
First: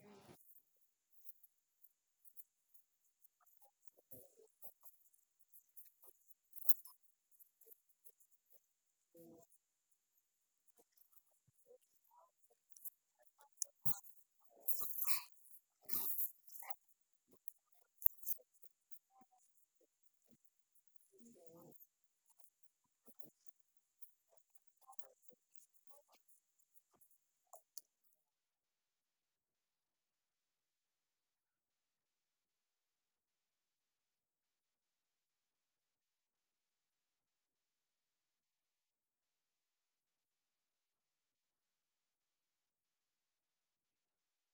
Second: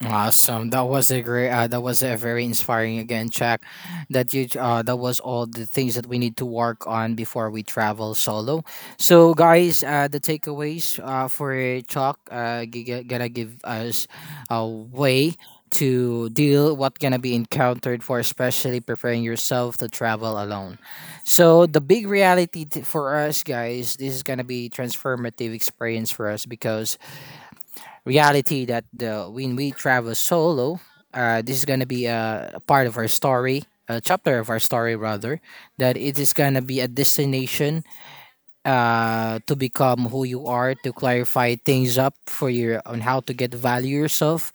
Awesome. That was a great. That was a very inspiring again check. That you. That was all the things that we need to work on before we travel solo. So, guys, the takeaways for Chuck, gonna give us a way to deal what gonna be encountered for, especially preparing yourself to travel alone. So the big reality for us guys, this is gonna be transformative experience for us because reality that the when we travel solo, this is gonna be a part of our story, a chapter of our story rather, that it is gonna be a destination to become who you are, to clarify things up for your on how to get value yourself,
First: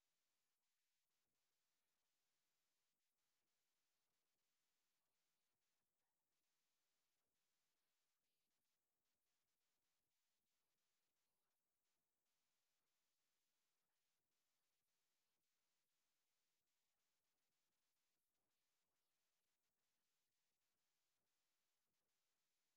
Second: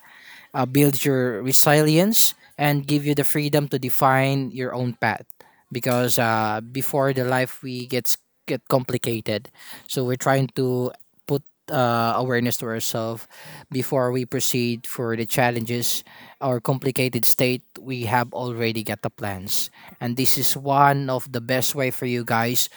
build your resilience and give you the freedom to define your own path because before the life we get complicated, so we're trying to put awareness to ourselves before we proceed for the challenges or complicated state we have already got the plans, and this is one of the best way for you guys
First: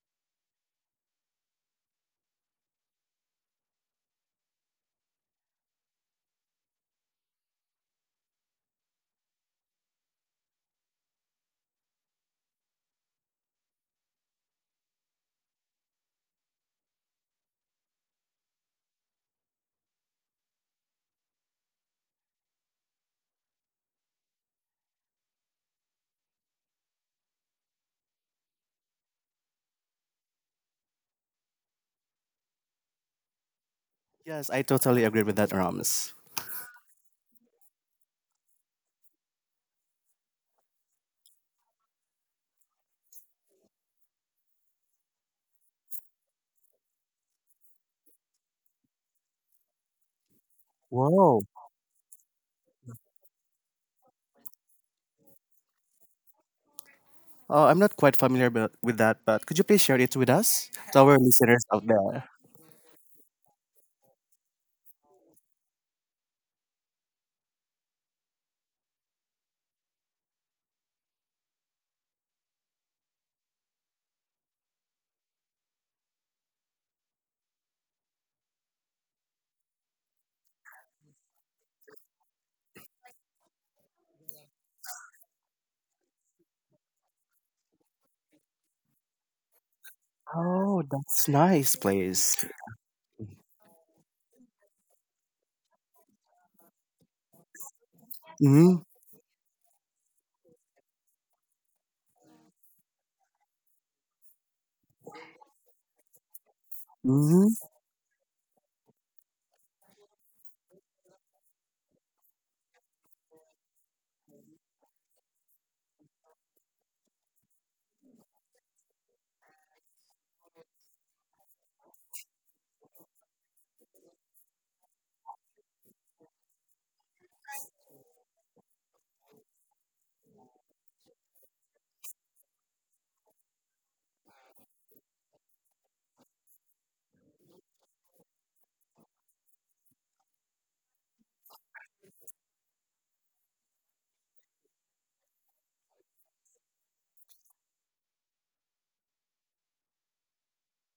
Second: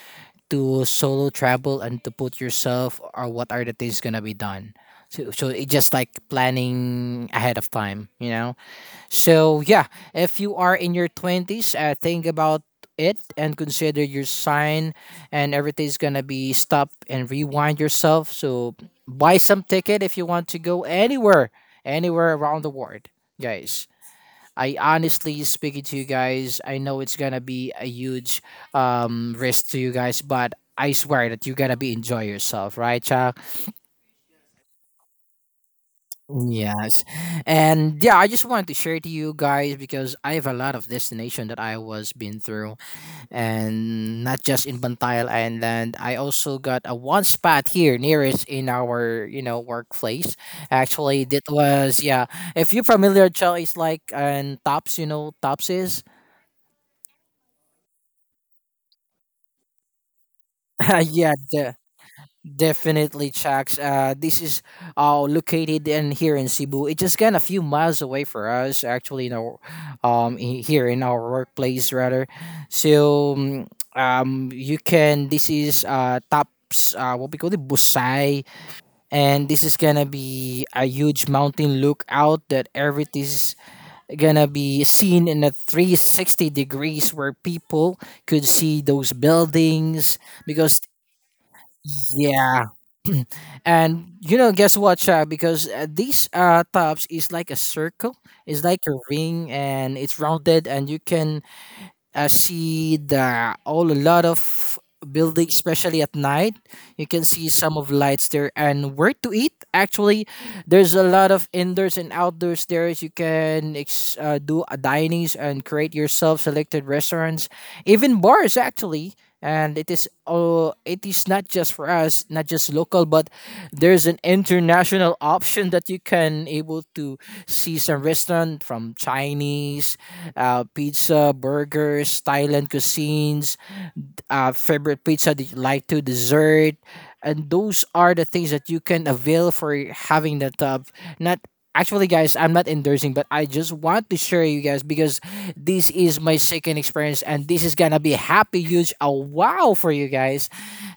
to solo travel and to put yourself or what are the things gonna be done, so it just like planning ahead of time, you know. So yeah, if you are in your 20s, think about it and consider your sign, and everything's gonna be stop and rewind yourself. So buy some ticket if you want to go anywhere, anywhere around the world, guys. I honestly speaking to you guys, I know it's gonna be a huge risk to you guys, but I swear that you're gonna be enjoy yourself, right, Chuck?
Yes, I totally agree with that, Rams.
Yes. And yeah, I just wanted to share to you guys because I have a lot of destination that I was been through, and not just in Bantayan Island. I also got a one spot here nearest in our, you know, workplace. Actually that was yeah. If you're familiar, Chuck, it's like and tops, you know, tops is
I'm not quite familiar with that, but could you please share it with us, to our
yeah,
listeners
the,
out there?
definitely, Chax. This is located in here in Cebu. It's just kind of a few miles away for us, actually, in our, here in our workplace rather. So, you can. This is Taps. What we call it, Busay, and this is gonna be a huge mountain lookout that everything is gonna be seen in a 360 degrees where people could see those buildings because
Oh, that's nice place.
yeah. And you know, guess what, Chuck? Because these tops is like a circle, it's
Hmm.
like a ring, and it's rounded, and you can see the all a lot of buildings, especially at night. You can
Hmm.
see some of lights there and where to eat. Actually, there's a lot of indoors and outdoors there. You can do a dinings and create yourself selected restaurants, even bars actually. And it is oh, it is not just for us, not just local, but there's an international option that you can able to see some restaurant from Chinese, pizza, burgers, Thailand cuisines, favorite pizza that you like to dessert, and those are the things that you can avail for having that tub not actually, guys, I'm not endorsing, but I just want to share you guys because this is my second experience and this is gonna be happy huge a wow for you guys.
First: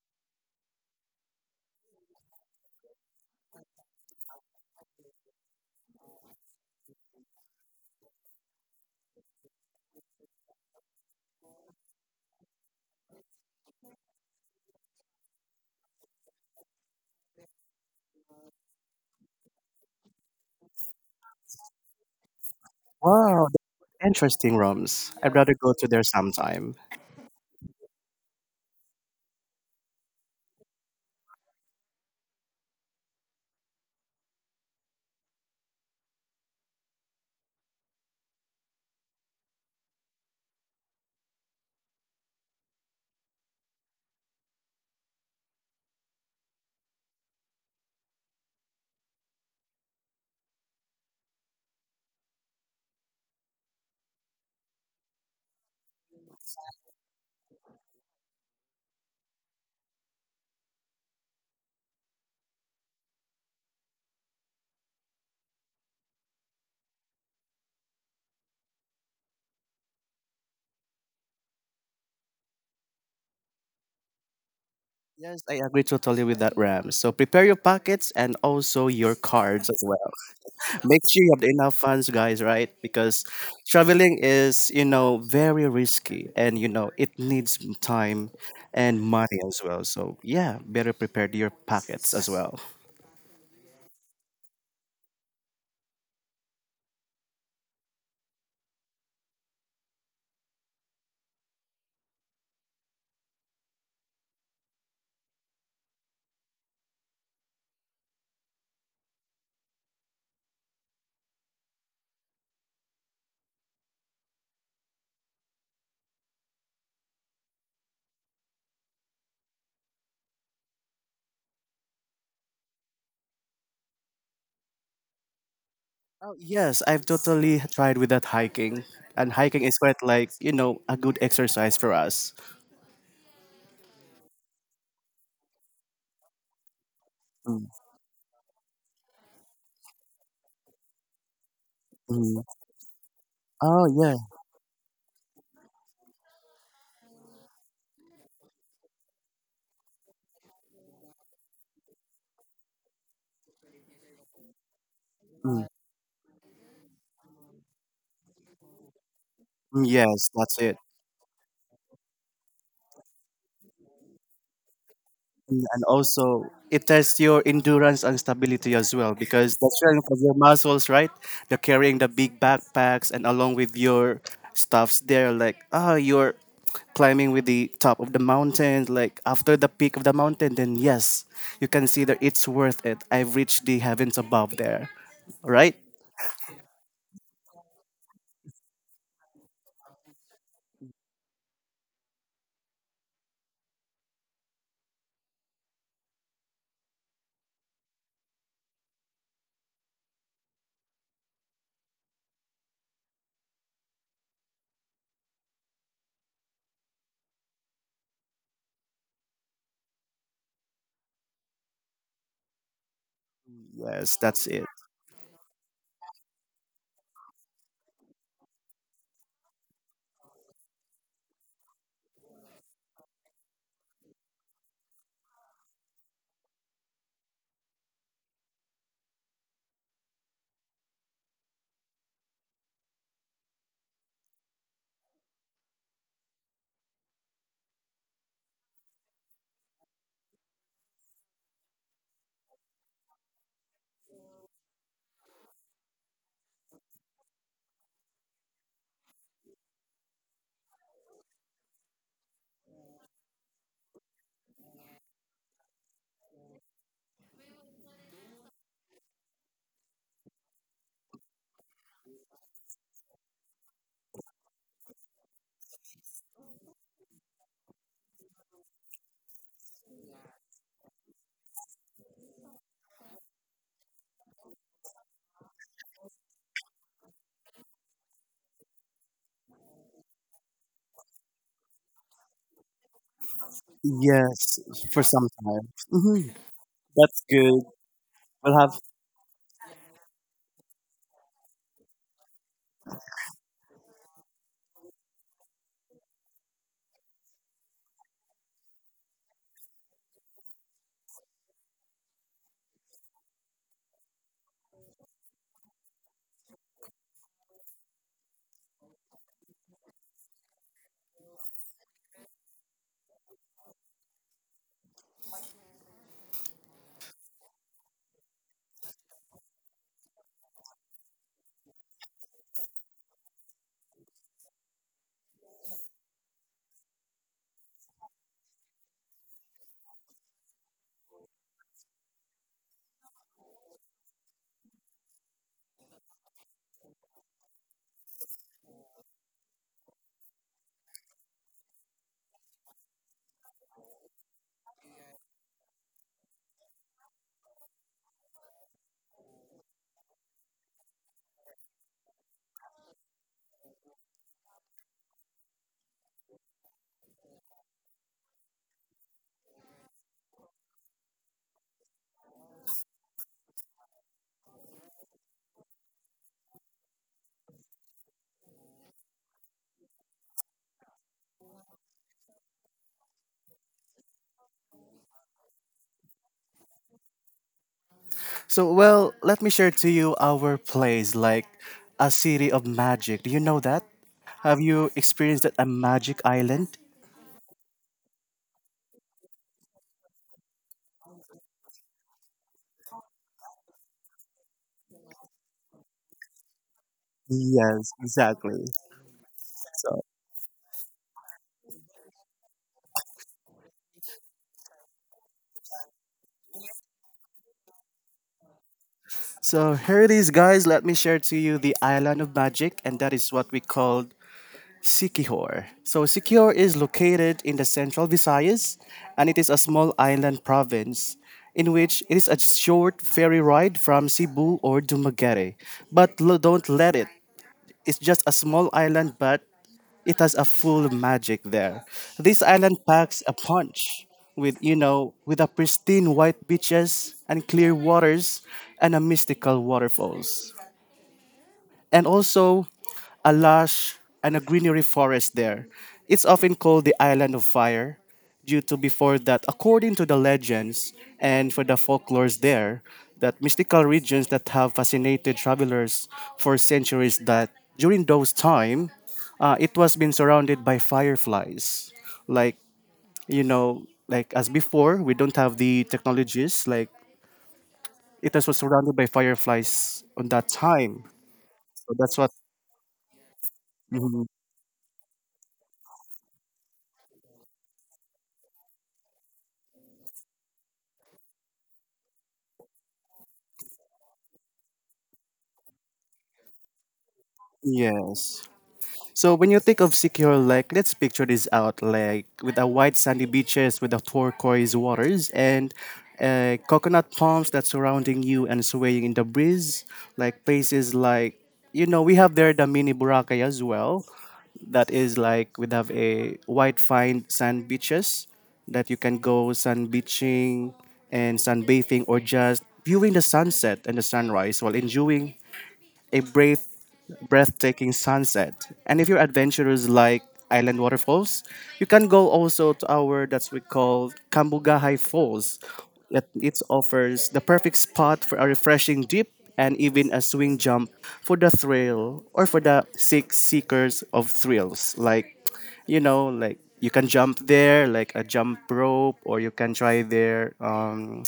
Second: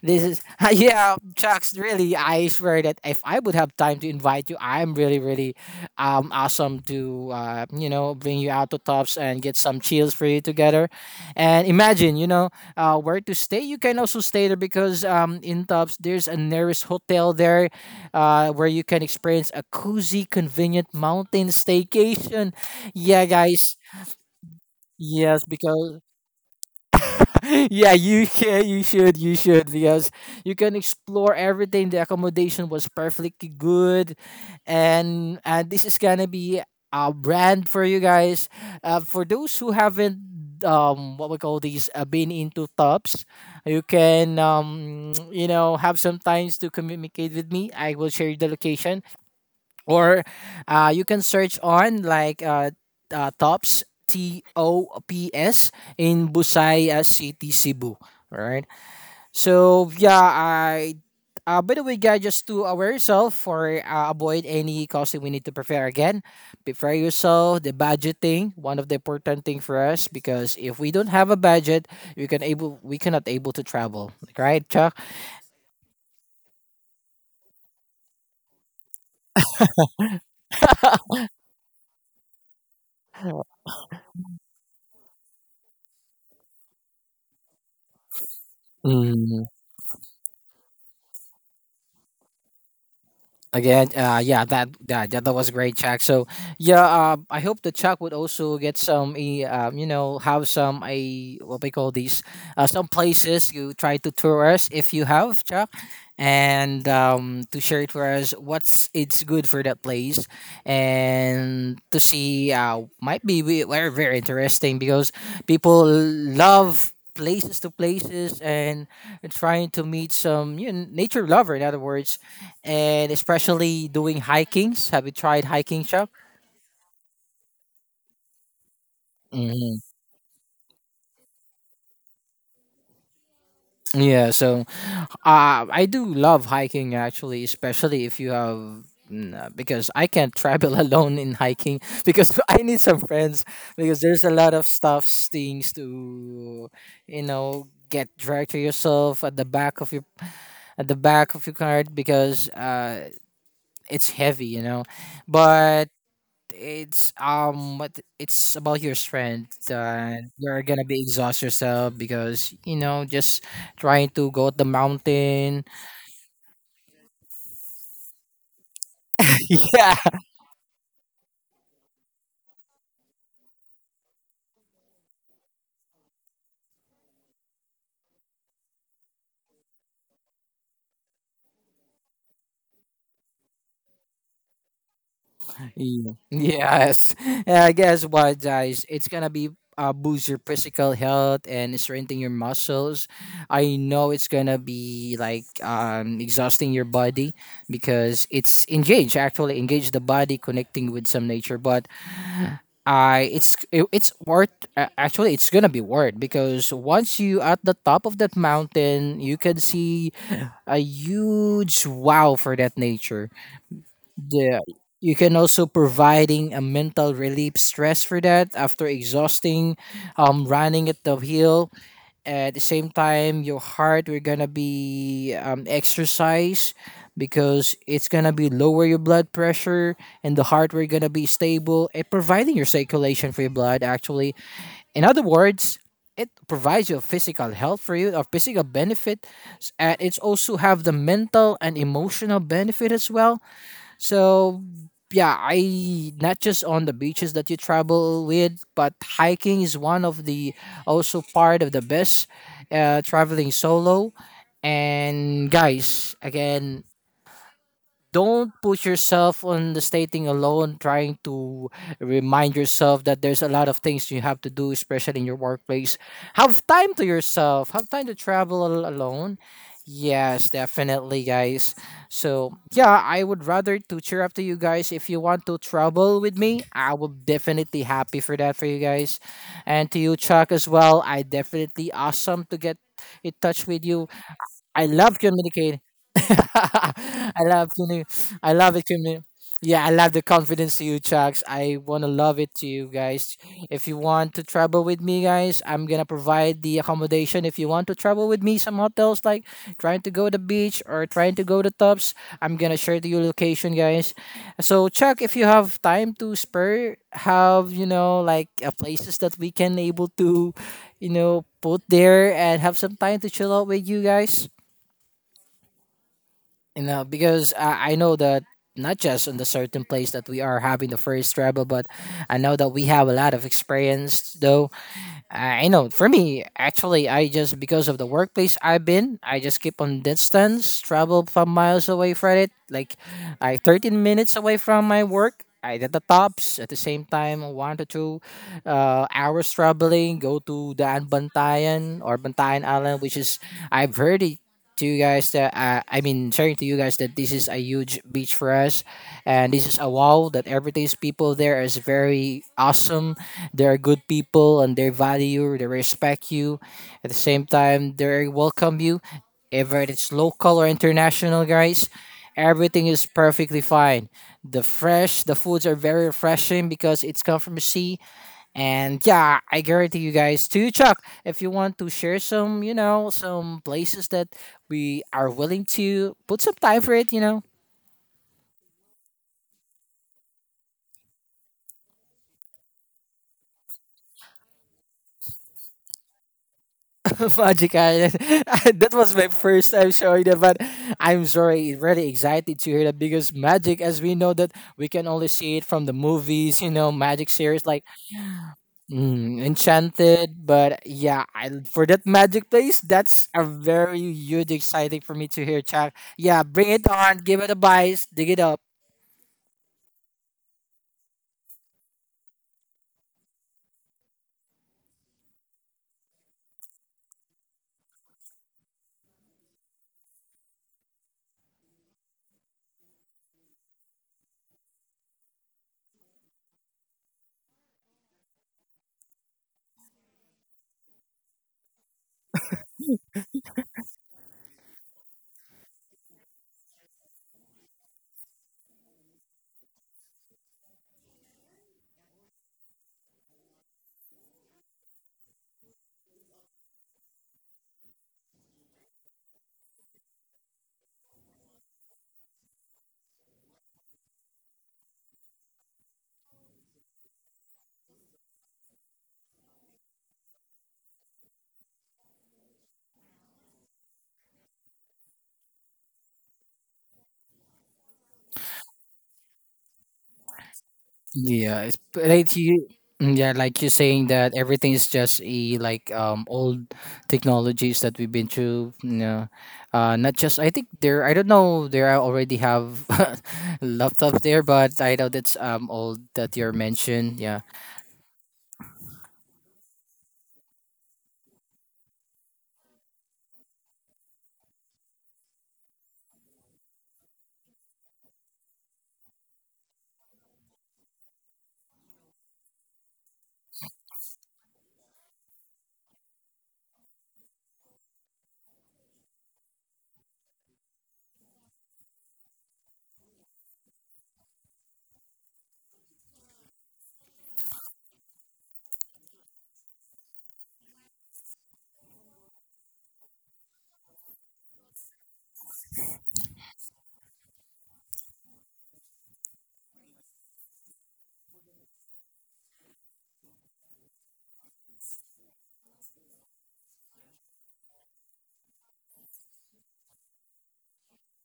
This is yeah Chucks, really, I swear that if I would have time to invite you I'm really really awesome to you know bring you out to tops and get some chills for you together and imagine you know where to stay, you can also stay there because in Tubbs there's a nearest hotel there where you can experience a cozy, convenient mountain staycation. Yeah,
Wow,
guys.
that's interesting rooms. I'd
Yes,
rather go to
because
there sometime.
yeah, you should, because you can explore everything. The accommodation was perfectly good, and this is gonna be a brand for you guys. For those who haven't, what we call these, been into tubs, you can, you know, have some times to communicate with me. I will share the location or you can search on like tops T O P S in Busaya City, Cebu. All right. So yeah, I. By the way, guys, just to aware yourself for avoid any costing we need to prepare again. Prepare yourself the budgeting, one of the important thing for us because if we don't have a budget, we cannot able to travel. Right, Chuck?
Yes, I agree totally with that, Ram. So prepare your pockets and also your cards as well. Make sure you have enough funds, guys, right? Because traveling is, you know, very risky and, you know, it needs time and money as well. So, yeah, better prepare your pockets as well.
Again, yeah, that was a great check. So yeah, I hope the Chuck would also get some, you know, have some a what we call these, some places you try to tour us if you have Chuck, and to share to us what's it's good for that place, and to see might be very very interesting because people love places to places and trying to meet some, you know, nature lover, in other words, and especially doing hikings. Have you tried hiking, Chuck?
Oh, yes, I've totally tried with that hiking. And hiking is
Hmm.
quite like, you know, a good exercise for us.
Yeah, so I do love hiking actually,
Mm.
especially if you have because I can't travel alone in hiking because
Mm.
I need some friends
Oh,
because
yeah.
there's a lot of stuff things to you know get dragged to yourself at the back of your cart because it's heavy, you know,
Mm.
but it's what it's about your strength,
Mm. Yes, that's
you're
it.
gonna be exhaust yourself because you know just trying to go up the mountain.
And also it tests your endurance and stability as well because the
Yeah.
strength of your muscles, right, they're carrying the big backpacks and along with your stuffs there, like, ah, you're climbing with the top of the mountain, like after the peak of the mountain, then yes, you consider it's worth it. I've reached the heavens above there, right?
Y- yes, I guess what guys it's gonna be boost your physical health and strengthen your muscles. I know it's gonna be like exhausting your body because it's engage actually engage the body connecting with some nature, but I it's worth actually it's gonna be worth because once you at the top of that mountain you can see a huge wow for that nature.
Yes, that's
The
it.
you can also providing a mental relief stress for that after exhausting running at the hill at the same time your heart we're gonna be exercise because it's gonna be lower your blood pressure and the heart we're gonna be stable it providing your circulation for your blood actually, in other words, it provides you physical health for you or physical benefit, and it's also have the mental and emotional benefit as well. So yeah, I not just on the beaches that you travel with, but hiking is one of the also part of the best. Traveling solo, and guys, again, don't put yourself on the stating alone trying to remind yourself that there's a lot of things you have to do especially in your workplace. Have time to yourself, have time to travel alone. Yes, definitely guys. So yeah, I would rather to cheer up to you guys if you want to travel with me, I will definitely happy for that for you guys, and to you Chuck as well I definitely awesome to get in touch with you.
Yes,
I
for
love
some time.
communicating.
Mhm. That's
I
good.
love communicating. I
We'll
love
have.
it communi- Yeah, I love the confidence to you, Chucks. I wanna love it to you guys. If you want to travel with me, guys, I'm gonna provide the accommodation. If you want to travel with me, some hotels like trying to go to the beach or trying to go to tops, I'm gonna share to you location, guys. So Chuck, if you have time to spare, have you know like places that we can able to, you know, put there and have some time to chill out with you guys, you know, because I know that not just in the certain place that we are having the first travel, but I know that we have a lot of experience though I know for me actually I just because of the workplace I've been I just keep on distance travel 5 miles away from it, like I 13 minutes away from my work. I did the tops at the same time, one to two hours traveling, go to Daan Bantayan or Bantayan Island, which is, I've heard it to you guys that, I mean, sharing to you guys that this is a huge beach for us. And this is a wow that everything's people there is very awesome. They're good people and they value you, they respect you. At the same time, they welcome you. Whether it's local or international, guys, everything is perfectly fine. The fresh, the foods are very refreshing because it's come from the sea. And yeah, I guarantee you guys too, Chuck. If you want to share some, some places that we are willing to put some time for it.
So, well, let me share to you our place, like a city of magic. Do you know that? Have you experienced that a magic island?
Magic Island. That was my first time showing that, but I'm sorry, really excited to hear that because Magic, as we know that we can only see it from the movies, you know, Magic series like
Yes, exactly.
mm,
So,
enchanted, but yeah, I, for that magic place, that's a very huge exciting for me to hear, Chuck. Yeah, bring it on, give it a bite, dig it up.
so here it is, guys. Let me share to you the island of magic, and that is what we called Sikihor. So, Sikihor is located in the central Visayas, and it is a small island province in which it is a short ferry ride from Cebu or Dumaguete. But don't let it. Is just a small island, but it has a full magic there. This island packs a punch with, you know, with a pristine white beaches and clear waters and a mystical waterfalls and also a lush and a greenery forest there. It's often called the Island of Fire due to before that, according to the legends and for the folklores there, that mystical regions that have fascinated travelers for centuries that during those time, it was been surrounded by fireflies. Like, you know, like as before, we don't have the technologies, like it was surrounded by fireflies on that time.
Yeah, it's
So that's
like
what.
you. Yeah, like you're saying
Mm-hmm.
that everything is just a like old technologies that we've been through. No, not just. I think there. I don't know. There I already have laptop there, but I know that's old that you're mentioned. Yeah.
Yes. So when you think of secure lake, let's picture this out like with a white sandy beaches with the turquoise waters and coconut palms that surrounding you and swaying in the breeze, like places like, you know, we have there the mini Boracay as well. That is like we have a white fine sand beaches that you can go sun beaching and sunbathing or just viewing the sunset and the sunrise while enjoying a brave, breathtaking sunset. And if you're adventurous like island waterfalls, you can go also to our that's we call Kambugahay Falls. It offers the perfect spot for a refreshing dip and even a swing jump for the thrill or for the seekers of thrills, like, you know, like you can jump there like a jump rope or you can try their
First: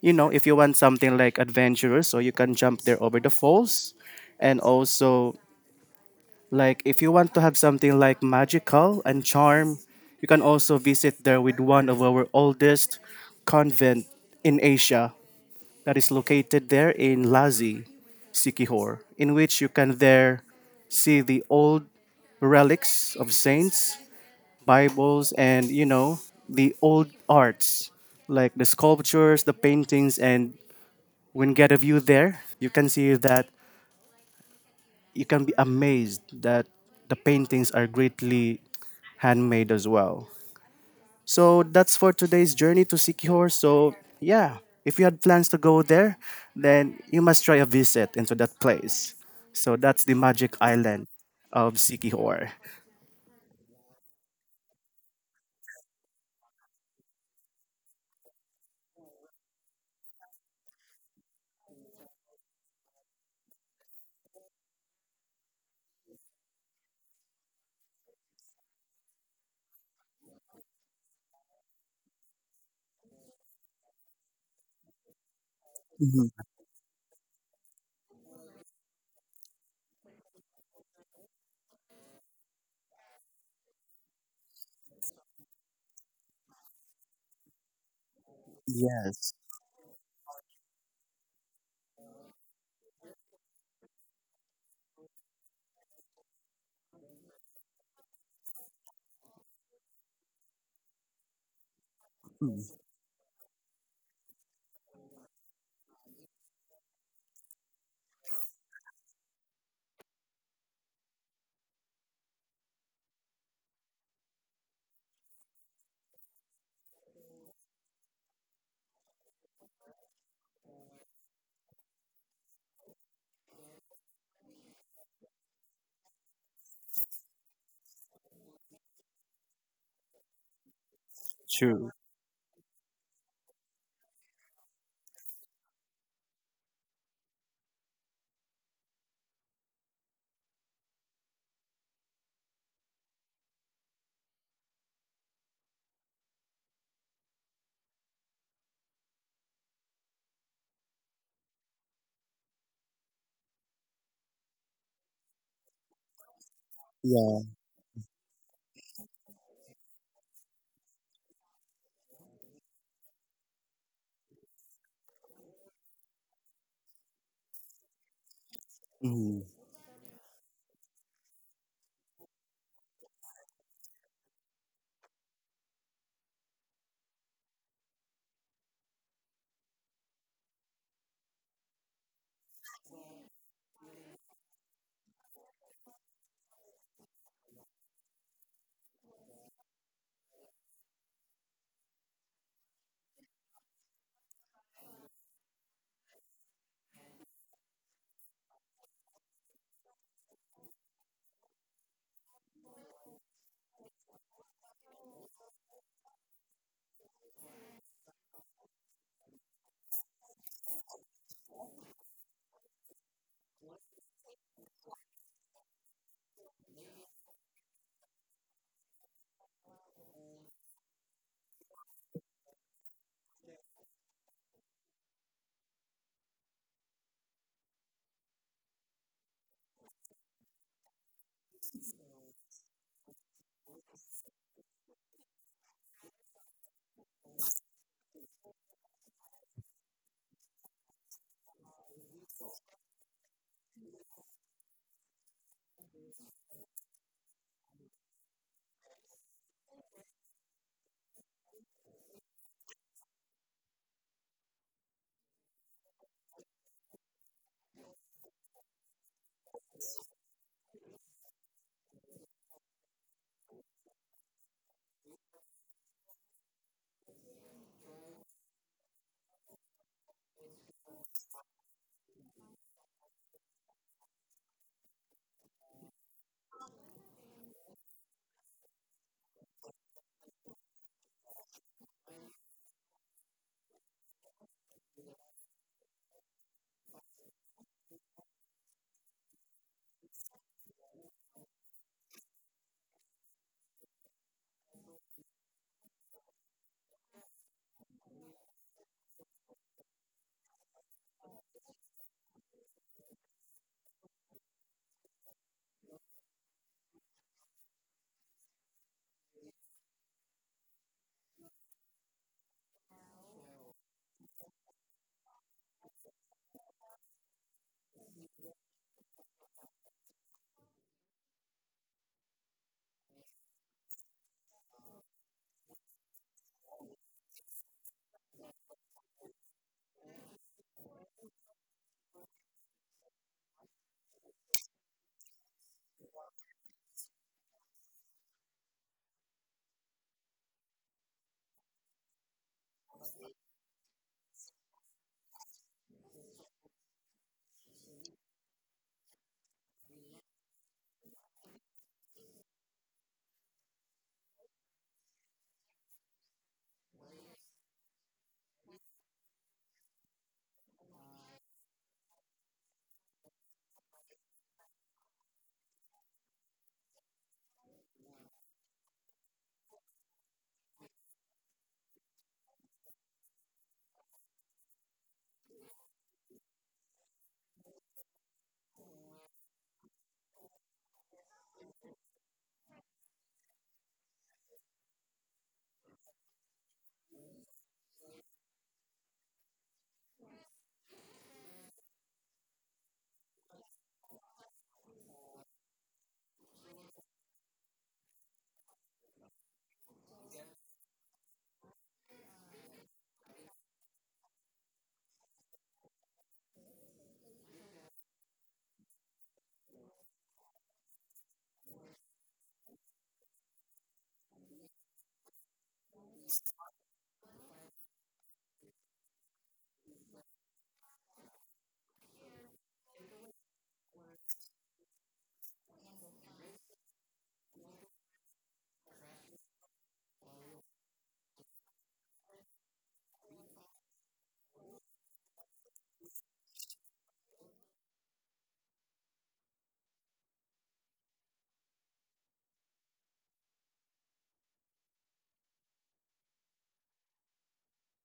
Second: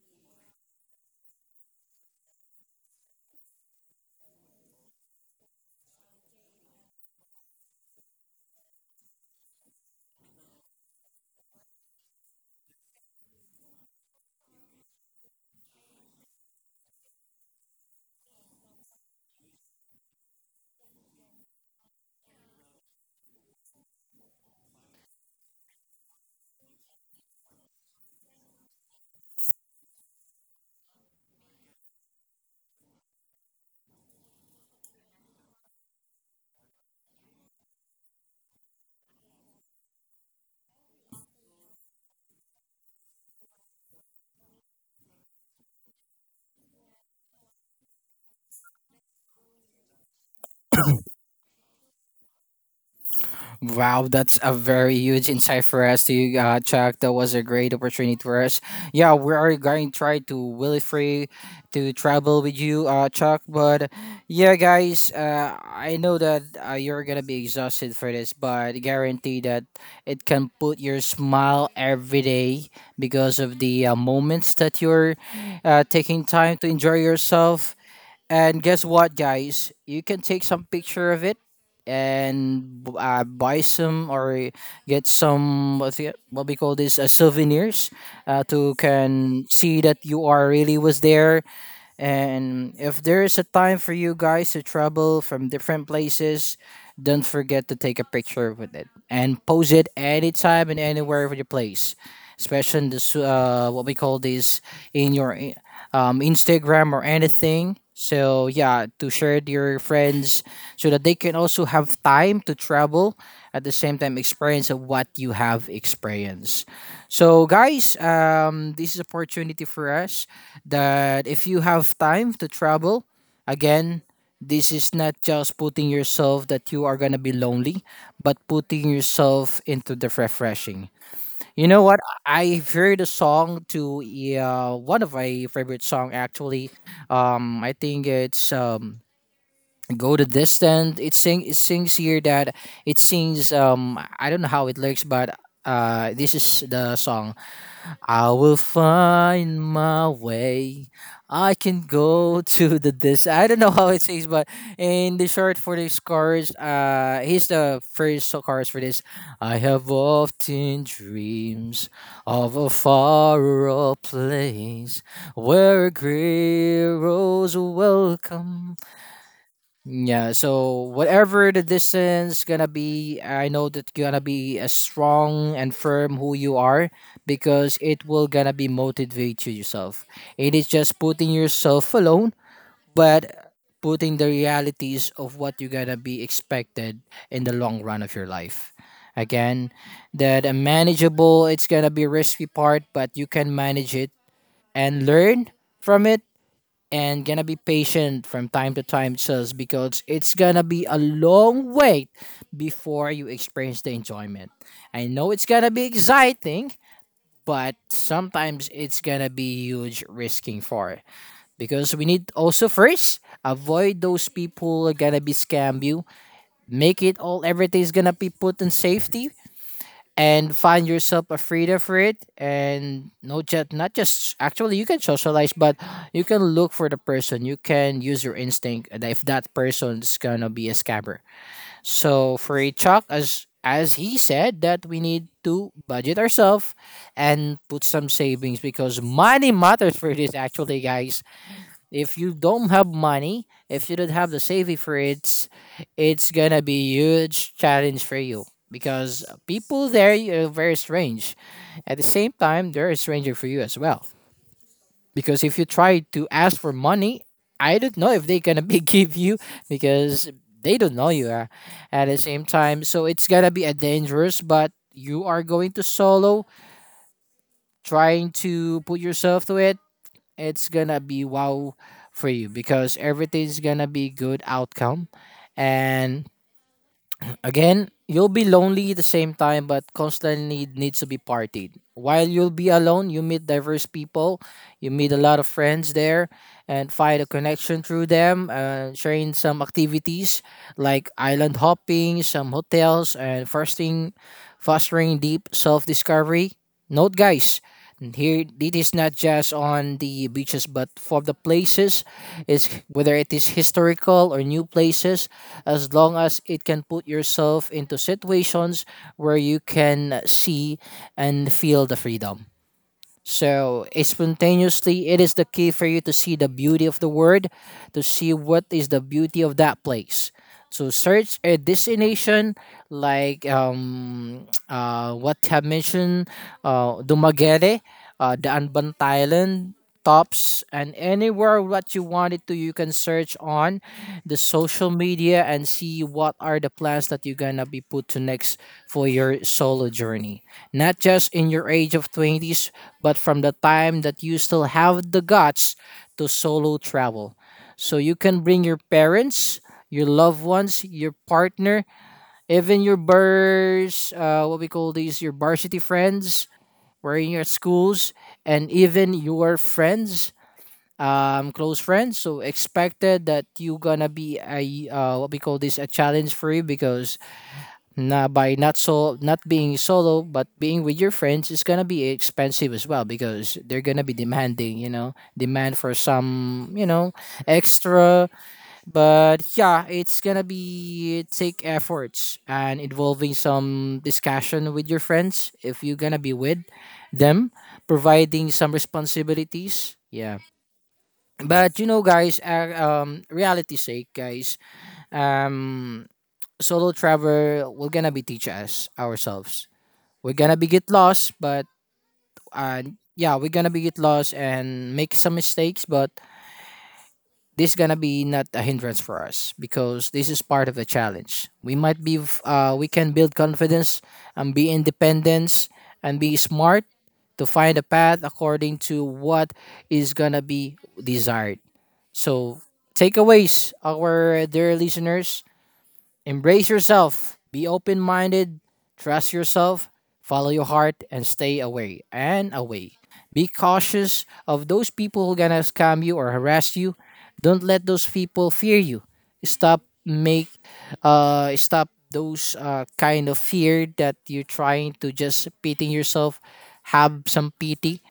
you know, if you want something like adventurous, so you can jump there over the falls. And also, like, if you want to have something like magical and charm, you can also visit there with one of our oldest convent in Asia that is located there in Lazi, Sikihor, in which you can there see the old relics of saints, Bibles, and, you know, the old arts like the sculptures, the paintings, and when get a view there, you can see that you can be amazed that the paintings are greatly handmade as well. So that's for today's journey to Sikihor. So yeah, if you had plans to go there, then you must try a visit into that place. So that's the magic island of Sikihor.
Wow, that's a very huge insight for us to check. That was a great opportunity for us. Yeah, we are going to try to will it free to travel with you, Chuck. But yeah, guys, I know that you're gonna be exhausted for this, but guarantee that it can put your smile every day because of the moments that you're taking
Mhm.
time to enjoy yourself. And guess what, guys? You can take some picture of it and buy some or get some what's it, what we call this souvenirs to
Yes.
can see that you are really was there. And if there is a time for you guys to travel from different places, don't forget to take a picture with it and post it anytime and anywhere with your place, especially
Mm.
in this what we call this in your Instagram or anything. So yeah, to share it to your friends so that they can also have time to travel at the same time experience of what you have experienced. So guys, this is opportunity for us that if you have time to travel, again, this is not just putting yourself that you are gonna be lonely, but putting yourself into the refreshing. You know
True.
what? I heard a song to one of my favorite song actually. I think it's go the distance. It sings here that it sings I don't know how it looks, but this is the song. I will find my way. I can go to the this, I don't know how it sings, but in the short for this chorus,
Yeah.
here's the first chorus for this. I have often dreams of a far off place where heroes welcome.
Mhm.
Yeah, so whatever the distance gonna be, I know that gonna be as strong and firm who you are because it will gonna be motivate you yourself. It is just putting yourself alone, but putting the realities of what you're gonna be expected in the long run of your life. Again, that a manageable, it's gonna be risky part, but you can manage it and learn from it and gonna be patient from time to time just because it's gonna be a long wait before you experience the enjoyment. I know it's gonna be exciting, but sometimes it's gonna be huge risking for it because we need also first avoid those people are gonna be scam you. Make it all everything's gonna be put in safety and find yourself afraid of it and no just not just actually you can socialize but you can look for the person. You can use your instinct that if that person is gonna be a scammer. So for a chalk, as he said that we need to budget ourselves and put some savings because money matters for this actually, guys. If you don't have money, if you don't have the saving for it, it's gonna be huge challenge for you because people there are very strange. At the same time, they're a stranger for you as well. Because if you try to ask for money, I don't know if they're gonna be give you because they don't know you at the same time. So it's gonna be a dangerous, but you are going to solo, trying to put yourself to it, it's gonna be wow for you because everything's gonna be good outcome. And again, you'll be lonely at the same time, but constantly needs to be partied. While you'll be alone, you meet diverse people, you meet a lot of friends there and find a connection through them, sharing some activities like island hopping, some hotels, and fostering deep self-discovery. Note, guys, and here, it is not just on the beaches, but for the places, is whether it is historical or new places, as long as it can put yourself into situations where you can see and feel the freedom. So, spontaneously, it is the key for you to see the beauty of the word, to see what is the beauty of that place. So, search a destination like what I have mentioned, Dumaguete, the Anban Thailand, Tops, and anywhere what you wanted to, you can search on the social media and see what are the plans that you're gonna be put to next for your solo journey, not just in your age of 20s but from the time that you still have the guts to solo travel. So you can bring your parents, your loved ones, your partner, even your bars, what we call these, your varsity friends, where in your schools, and even your friends, close friends. So expected that you gonna be a what we call this a challenge for you because now, by not so not being solo but being with your friends is gonna be expensive as well because they're gonna be demanding, you know, demand for some, you know, extra. But yeah, it's gonna be take efforts and involving some discussion with your friends if you're gonna be with them, providing some responsibilities. Yeah, but you know, guys, reality sake, guys, um solo travel we're gonna be teach us ourselves. We're gonna be get lost, but uh, yeah, we're gonna be get lost and make some mistakes, but this gonna be not a hindrance for us because this is part of the challenge. We might be we can build confidence and be independence and be smart to find a path according to what is gonna be desired. So takeaways, our dear listeners, embrace yourself, be open minded, trust yourself, follow your heart, and stay away and away. Be cautious of those people who gonna scam you or harass you. Don't let those people fear you. Stop make stop those kind of fear that you're trying to just pitying yourself. Have some pity,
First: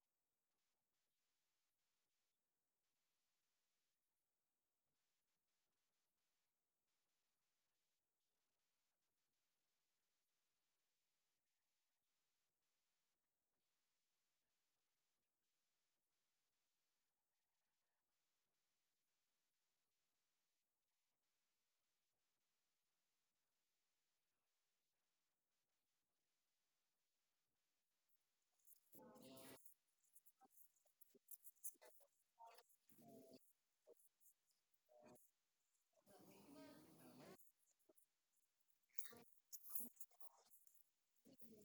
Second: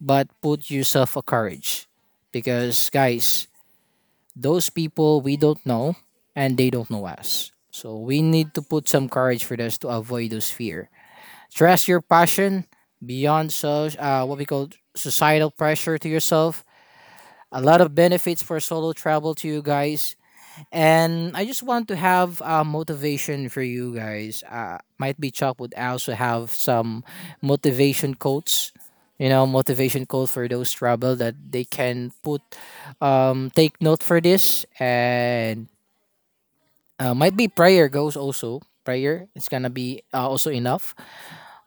but put yourself a courage. Because guys, those people we don't know and they don't know us. So we need to put some courage for this to avoid those fear. Trust your passion beyond so what we call societal pressure to yourself. A lot of benefits for solo travel to you guys. And I just want to have motivation for you guys. Might be Chuck would also have some motivation quotes, you know, motivation quote for those trouble that they can put, take note for this. And might be prayer goes also. Prayer it's gonna be also enough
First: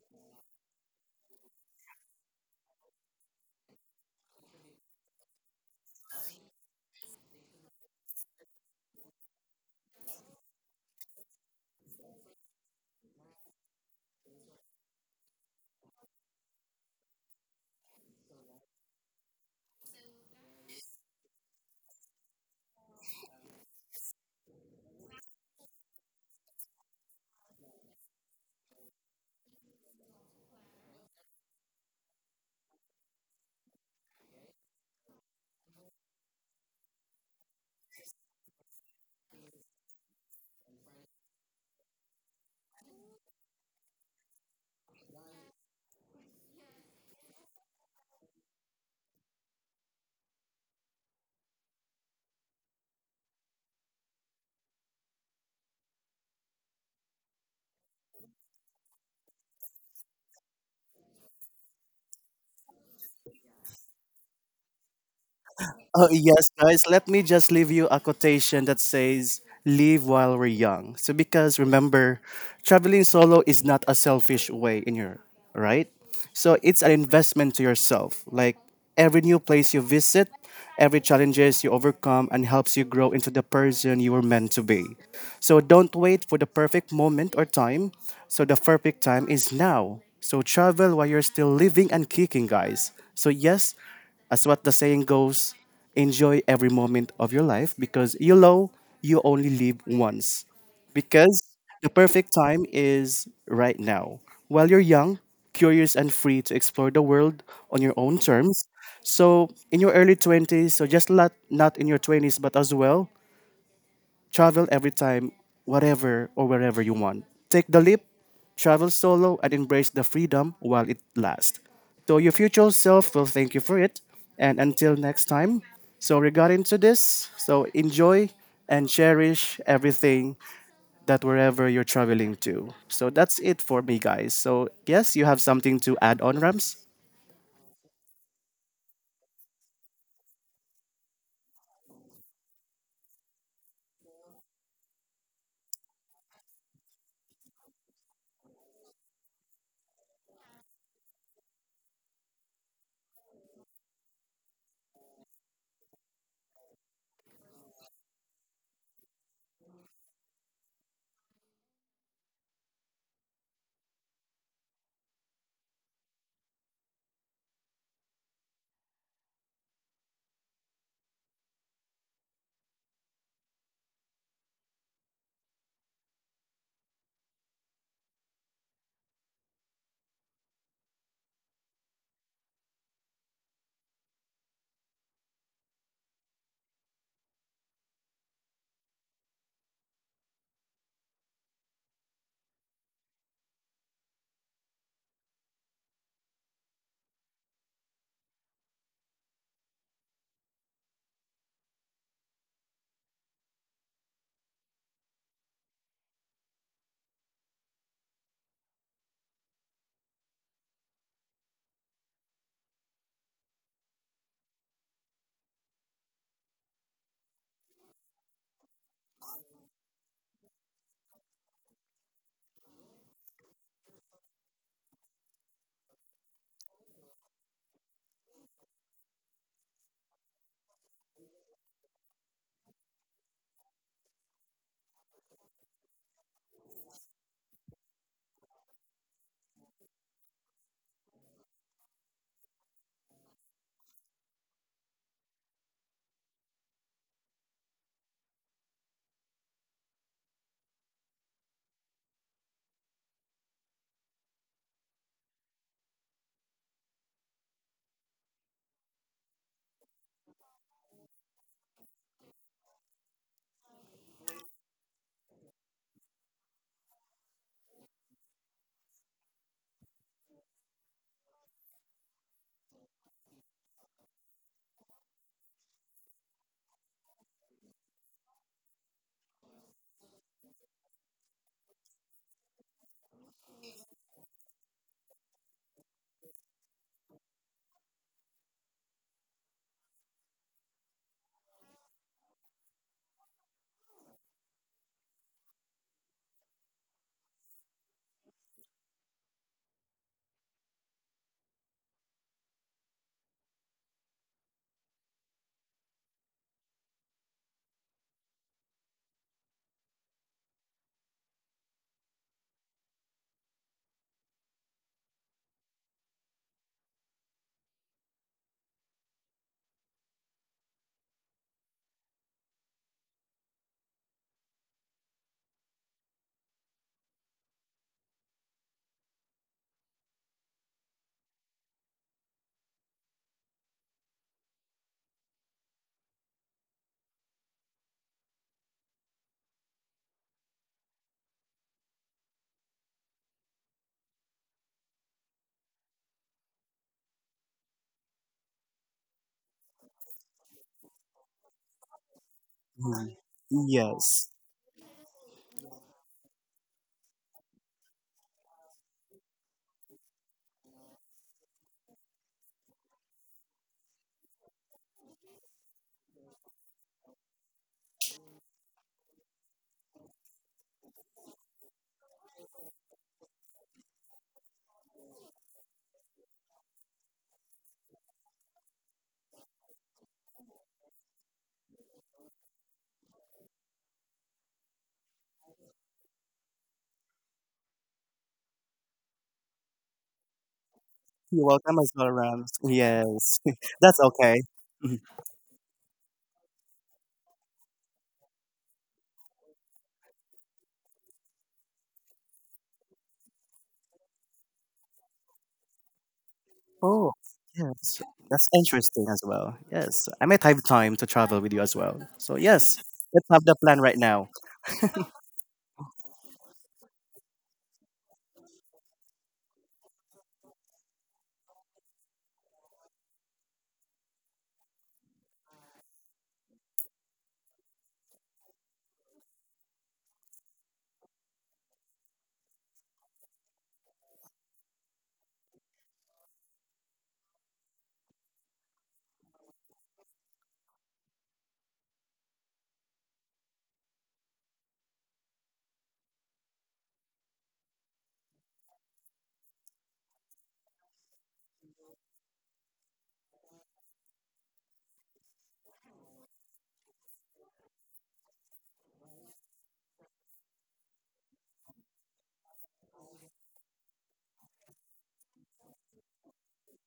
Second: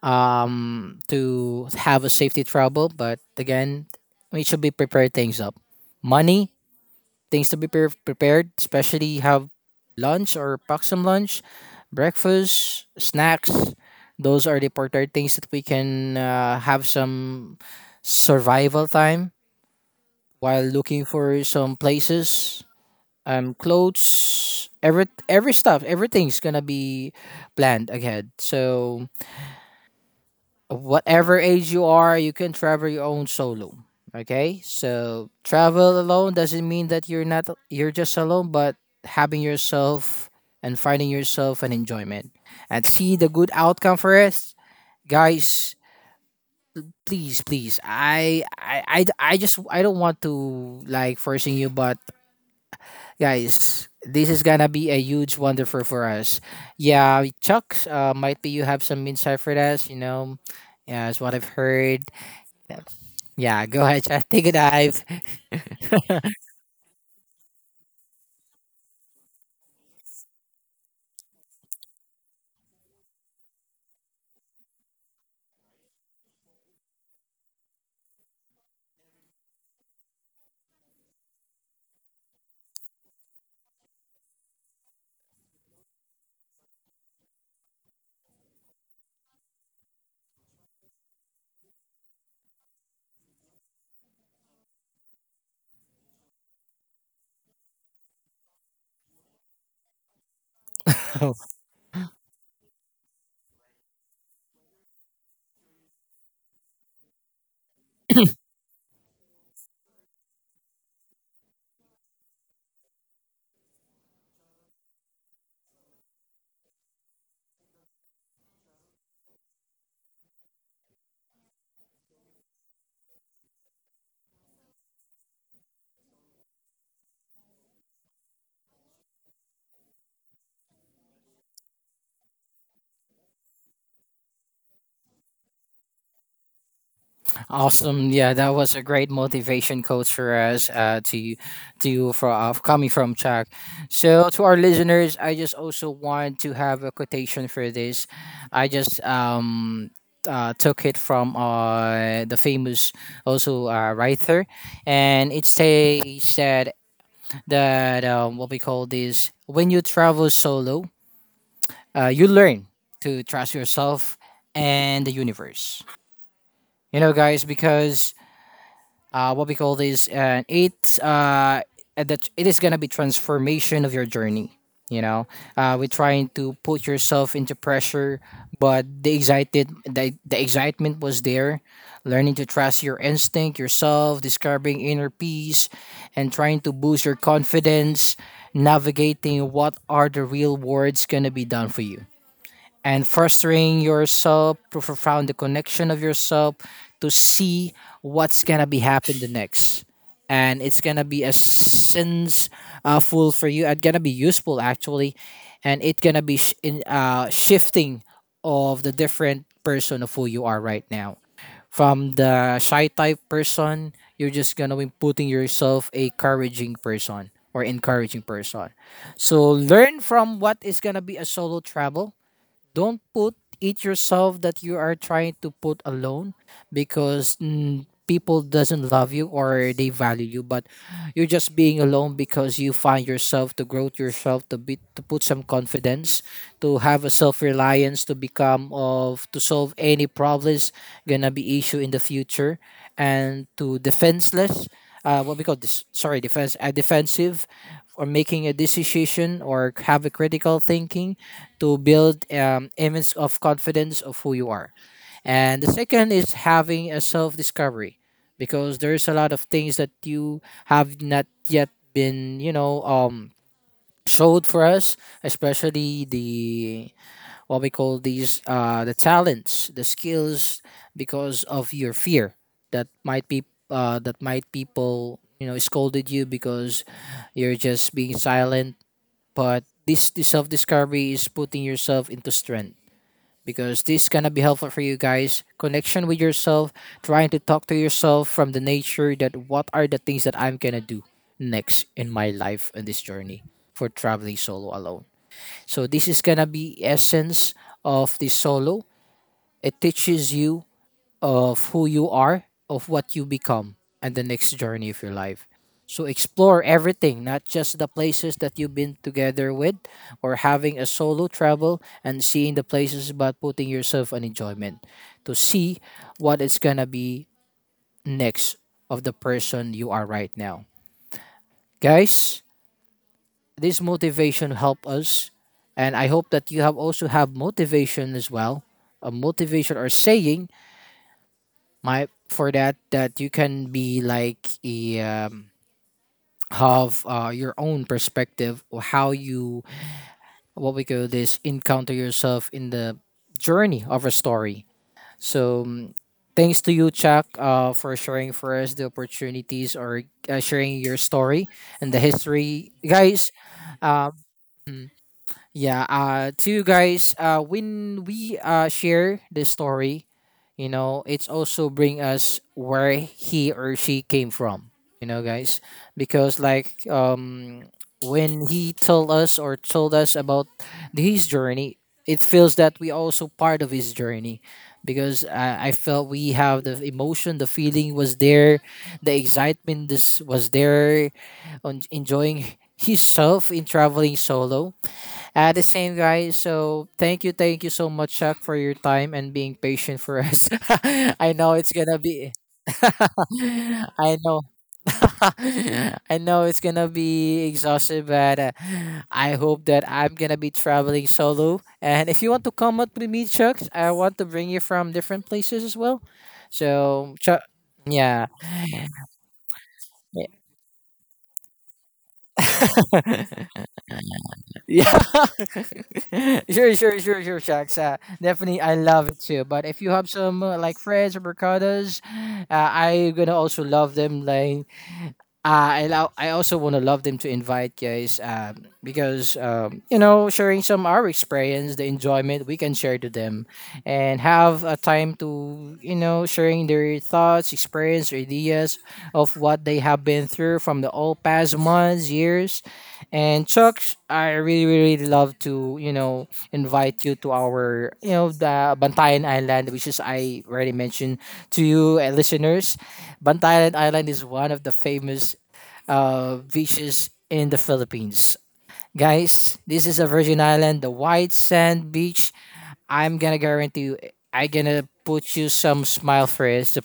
to have a safety trouble. But again, we should be prepared things up. Money things to be prepared, especially have lunch or pack some lunch, breakfast, snacks. Those are the important things that we can have some survival time while looking for some places, clothes, every stuff, everything's gonna be planned ahead. So whatever age you are, you can travel your own solo. Okay, so travel alone doesn't mean that you're not you're just alone, but having yourself and finding yourself an enjoyment and see the good outcome for us, guys. Please, please, I don't want to like forcing you, but guys, this is gonna be a huge wonderful for us. Yeah, Chuck, might be you have some insight for us. You know, yeah, that's what I've heard. Yeah, go ahead, Chad. Take a dive.
Oh, yes, guys. Let me just leave you a quotation that says, live while we're young. So, because remember, traveling solo is not a selfish way in your, right? So, it's an investment to yourself. Like every new place you visit, every challenges you overcome and helps you grow into the person you were meant to be. So, don't wait for the perfect moment or time. So, the perfect time is now. So, travel while you're still living and kicking, guys. So, yes, as what the saying goes, enjoy every moment of your life because you know you only live once. Because the perfect time is right now. While you're young, curious, and free to explore the world on your own terms. So, in your early 20s, so just not in your 20s, but as well, travel every time, whatever or wherever you want. Take the leap, travel solo, and embrace the freedom while it lasts. So your future self will thank you for it. And until next time, so regarding to this, so enjoy and cherish everything that wherever you're traveling to. So that's it for me, guys. So yes, you have something to add on, Rams?
Awesome. Yeah, that was a great motivation coach for us to for coming from Chuck. So to our listeners, I just also want to have a quotation for this. I just took it from the famous also writer, and it says that that what we call this when you travel solo, you learn to trust yourself and the universe. You know, guys, because what we call this, it's that it is gonna be transformation of your journey. You know, we're trying to put yourself into pressure, but the excitement was there. Learning to trust your instinct, yourself, discovering inner peace, and trying to boost your confidence. Navigating what are the real words gonna be done for you and fostering yourself to profound the connection of yourself to see what's gonna be happen the next, and it's gonna be a sense full for you. It's gonna be useful actually, and it's gonna be sh- in shifting of the different person of who you are right now. From the shy type person, you're just gonna be putting yourself a couraging person or encouraging person. So learn from what is gonna be a solo travel. Don't put it yourself that you are trying to put alone, because people doesn't love you or they value you, but you're just being alone because you find yourself to grow yourself to be to put some confidence, to have a self-reliance, to become of to solve any problems gonna be issue in the future, and to defenseless, what we call this, sorry, defense defensive, or making a decision or have a critical thinking to build image of confidence of who you are. And the second is having a self discovery, because there's a lot of things that you have not yet been, showed for us, especially the what we call these the talents, the skills, because of your fear that might be that might people you know scolded you because you're just being silent. But this self discovery is putting yourself into strength, because this gonna be helpful for you guys. Connection with yourself, trying to talk to yourself from the nature that what are the things that I'm gonna do next in my life in this journey for traveling solo alone. So this is gonna be essence of the solo. It teaches you of who you are, of what you become, and the next journey of your life. So explore everything, not just the places that you've been together with, or having a solo travel and seeing the places, but putting yourself an enjoyment to see what is going to be next of the person you are right now. Guys, this motivation help us, and I hope that you have also have motivation as well. A motivation or saying my for that that you can be like a have your own perspective or how you what we call this encounter yourself in the journey of a story. So thanks to you Chuck, for sharing for us the opportunities, or sharing your story and the history,
Mm.
guys. uh,
Yes.
Yeah, to you guys, when we share the story, you know, it's also bring us where he or she came from, you know, guys, because like when he told us or told us about his journey, it feels that we also part of his journey. Because I felt we have the emotion, the feeling was there, the excitement this was there, on enjoying himself in traveling solo, the same guys. So thank you so much, Chuck, for your time and being patient for us. I
You're
know it's
welcome as
gonna
well,
be.
Rams. Yes. That's
I
okay.
know. I know it's gonna be exhausted, but I hope that I'm gonna be traveling solo. And if you want to come up with me, Chuck, I want to bring you from different places as well.
Oh,
So, Chuck,
yes.
yeah,
That's interesting as well. Yes. I might have time to travel with you as well. So, yes, let's have the plan right now.
yeah. Sure, sure, sure, sure, Shaq. Definitely, I love it too. But if you have some like friends or ricotta's, I gonna also love them. Like I also wanna love them to invite guys. Because you know, sharing some our experience, the enjoyment we can share to them, and have a time to you know sharing their thoughts, experience, or ideas of what they have been through from the all past months, years. And Chuck, I really, really love to, you know, invite you to our, you know, the Bantayan Island, which is I already mentioned to you listeners. Bantayan Island is one of the famous beaches in the Philippines. Guys, this is a virgin island, the white sand beach. I'm gonna guarantee you, I gonna put you some smile face,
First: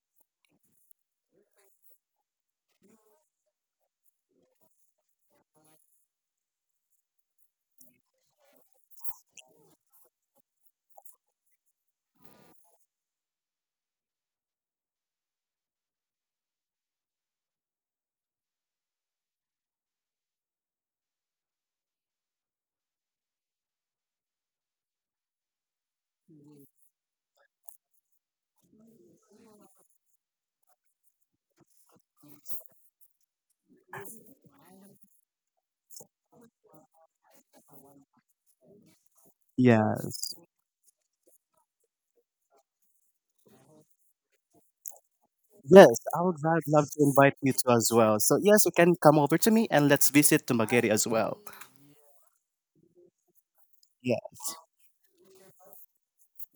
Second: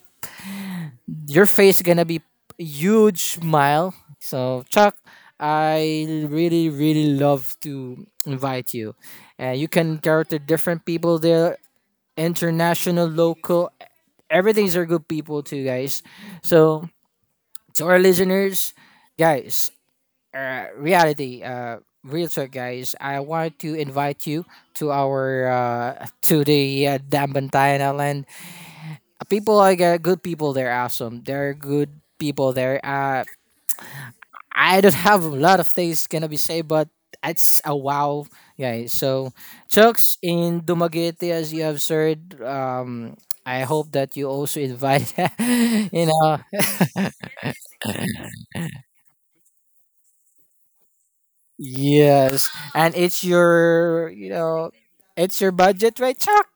your face gonna be huge smile. So Chuck, I really really love to invite you, and you can character different people there, international, local, everything's are good people too, guys. So to our listeners, guys, reality, real talk, guys. I want to invite you to our to the Dambantayan Island. People are good people there, awesome. They're good people there. I don't have a lot of things gonna be said, but it's a wow, guys. So, Chucks
Yes.
in Dumaguete, as you have said, I hope that you also invite,
Yes,
you
I
know,
would love to invite you to as well. So, yes, you can come over to me and let's visit to Magere as well.
yes, and it's your,
Yeah.
you know, it's your budget, right, Chuck?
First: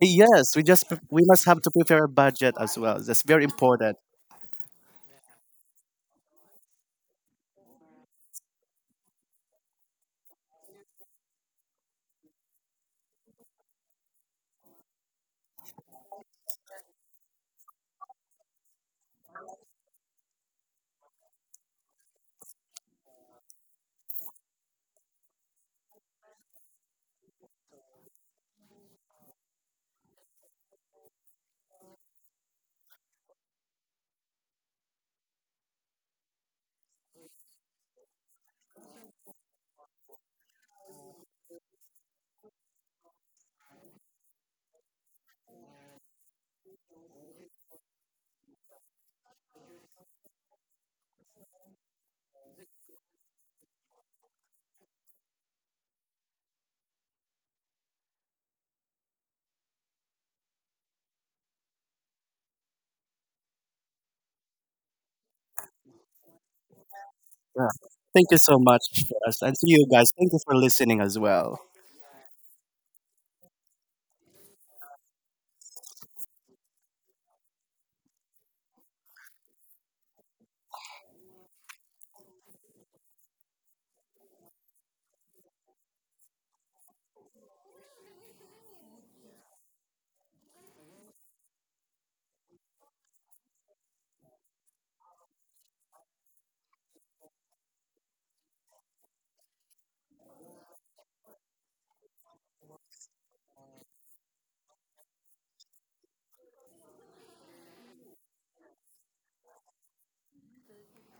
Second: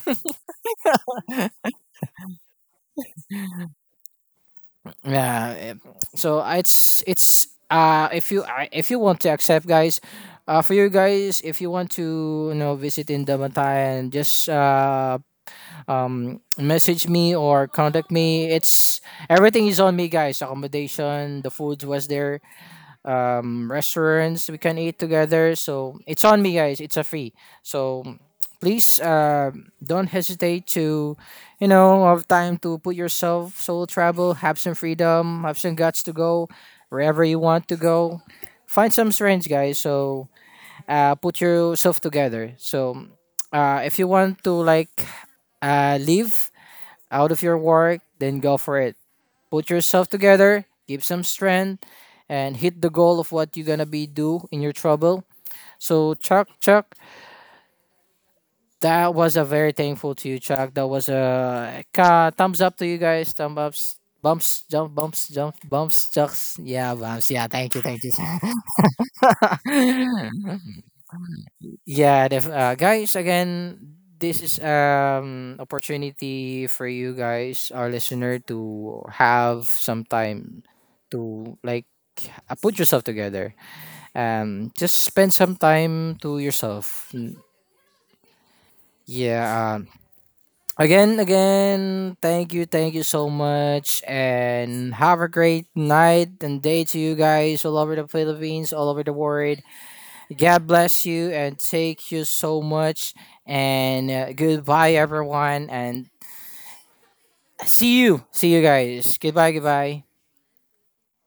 Yes, we just, we must have to prepare a budget as well. That's very important.
Yeah. So it's if you want to accept guys, for you guys if you want to you know visit in Damantayan, just message me or contact me. It's everything is on me guys, accommodation, the food was there, restaurants we can eat together. So it's on me guys, it's a free. So please don't hesitate to you know have time to put yourself solo travel, have some freedom, have some guts to go wherever you want to go, find some friends guys. So put yourself together. So if you want to like leave out of your work, then go for it. Put yourself together, give some strength, and hit the goal of what you're gonna be do in your trouble. So Chuck, that was a very thankful to you, Chuck. That was a thumbs up to you guys. Thumb ups, bumps, jump, bumps, jump, bumps, chucks. Yeah, bumps. Yeah,
Yeah.
thank you, thank you.
Thank you so much for us. And to you guys, thank you for listening as well.
Yeah, guys. Again, this is opportunity for you guys, our listener, to have some time to like put yourself together. Just spend some time to yourself. Yeah. Again, again, thank you so much, and have a great night and day to you guys all over the Philippines, all over the world. God bless you and thank you so much. And goodbye, everyone, and see you guys. Goodbye, goodbye.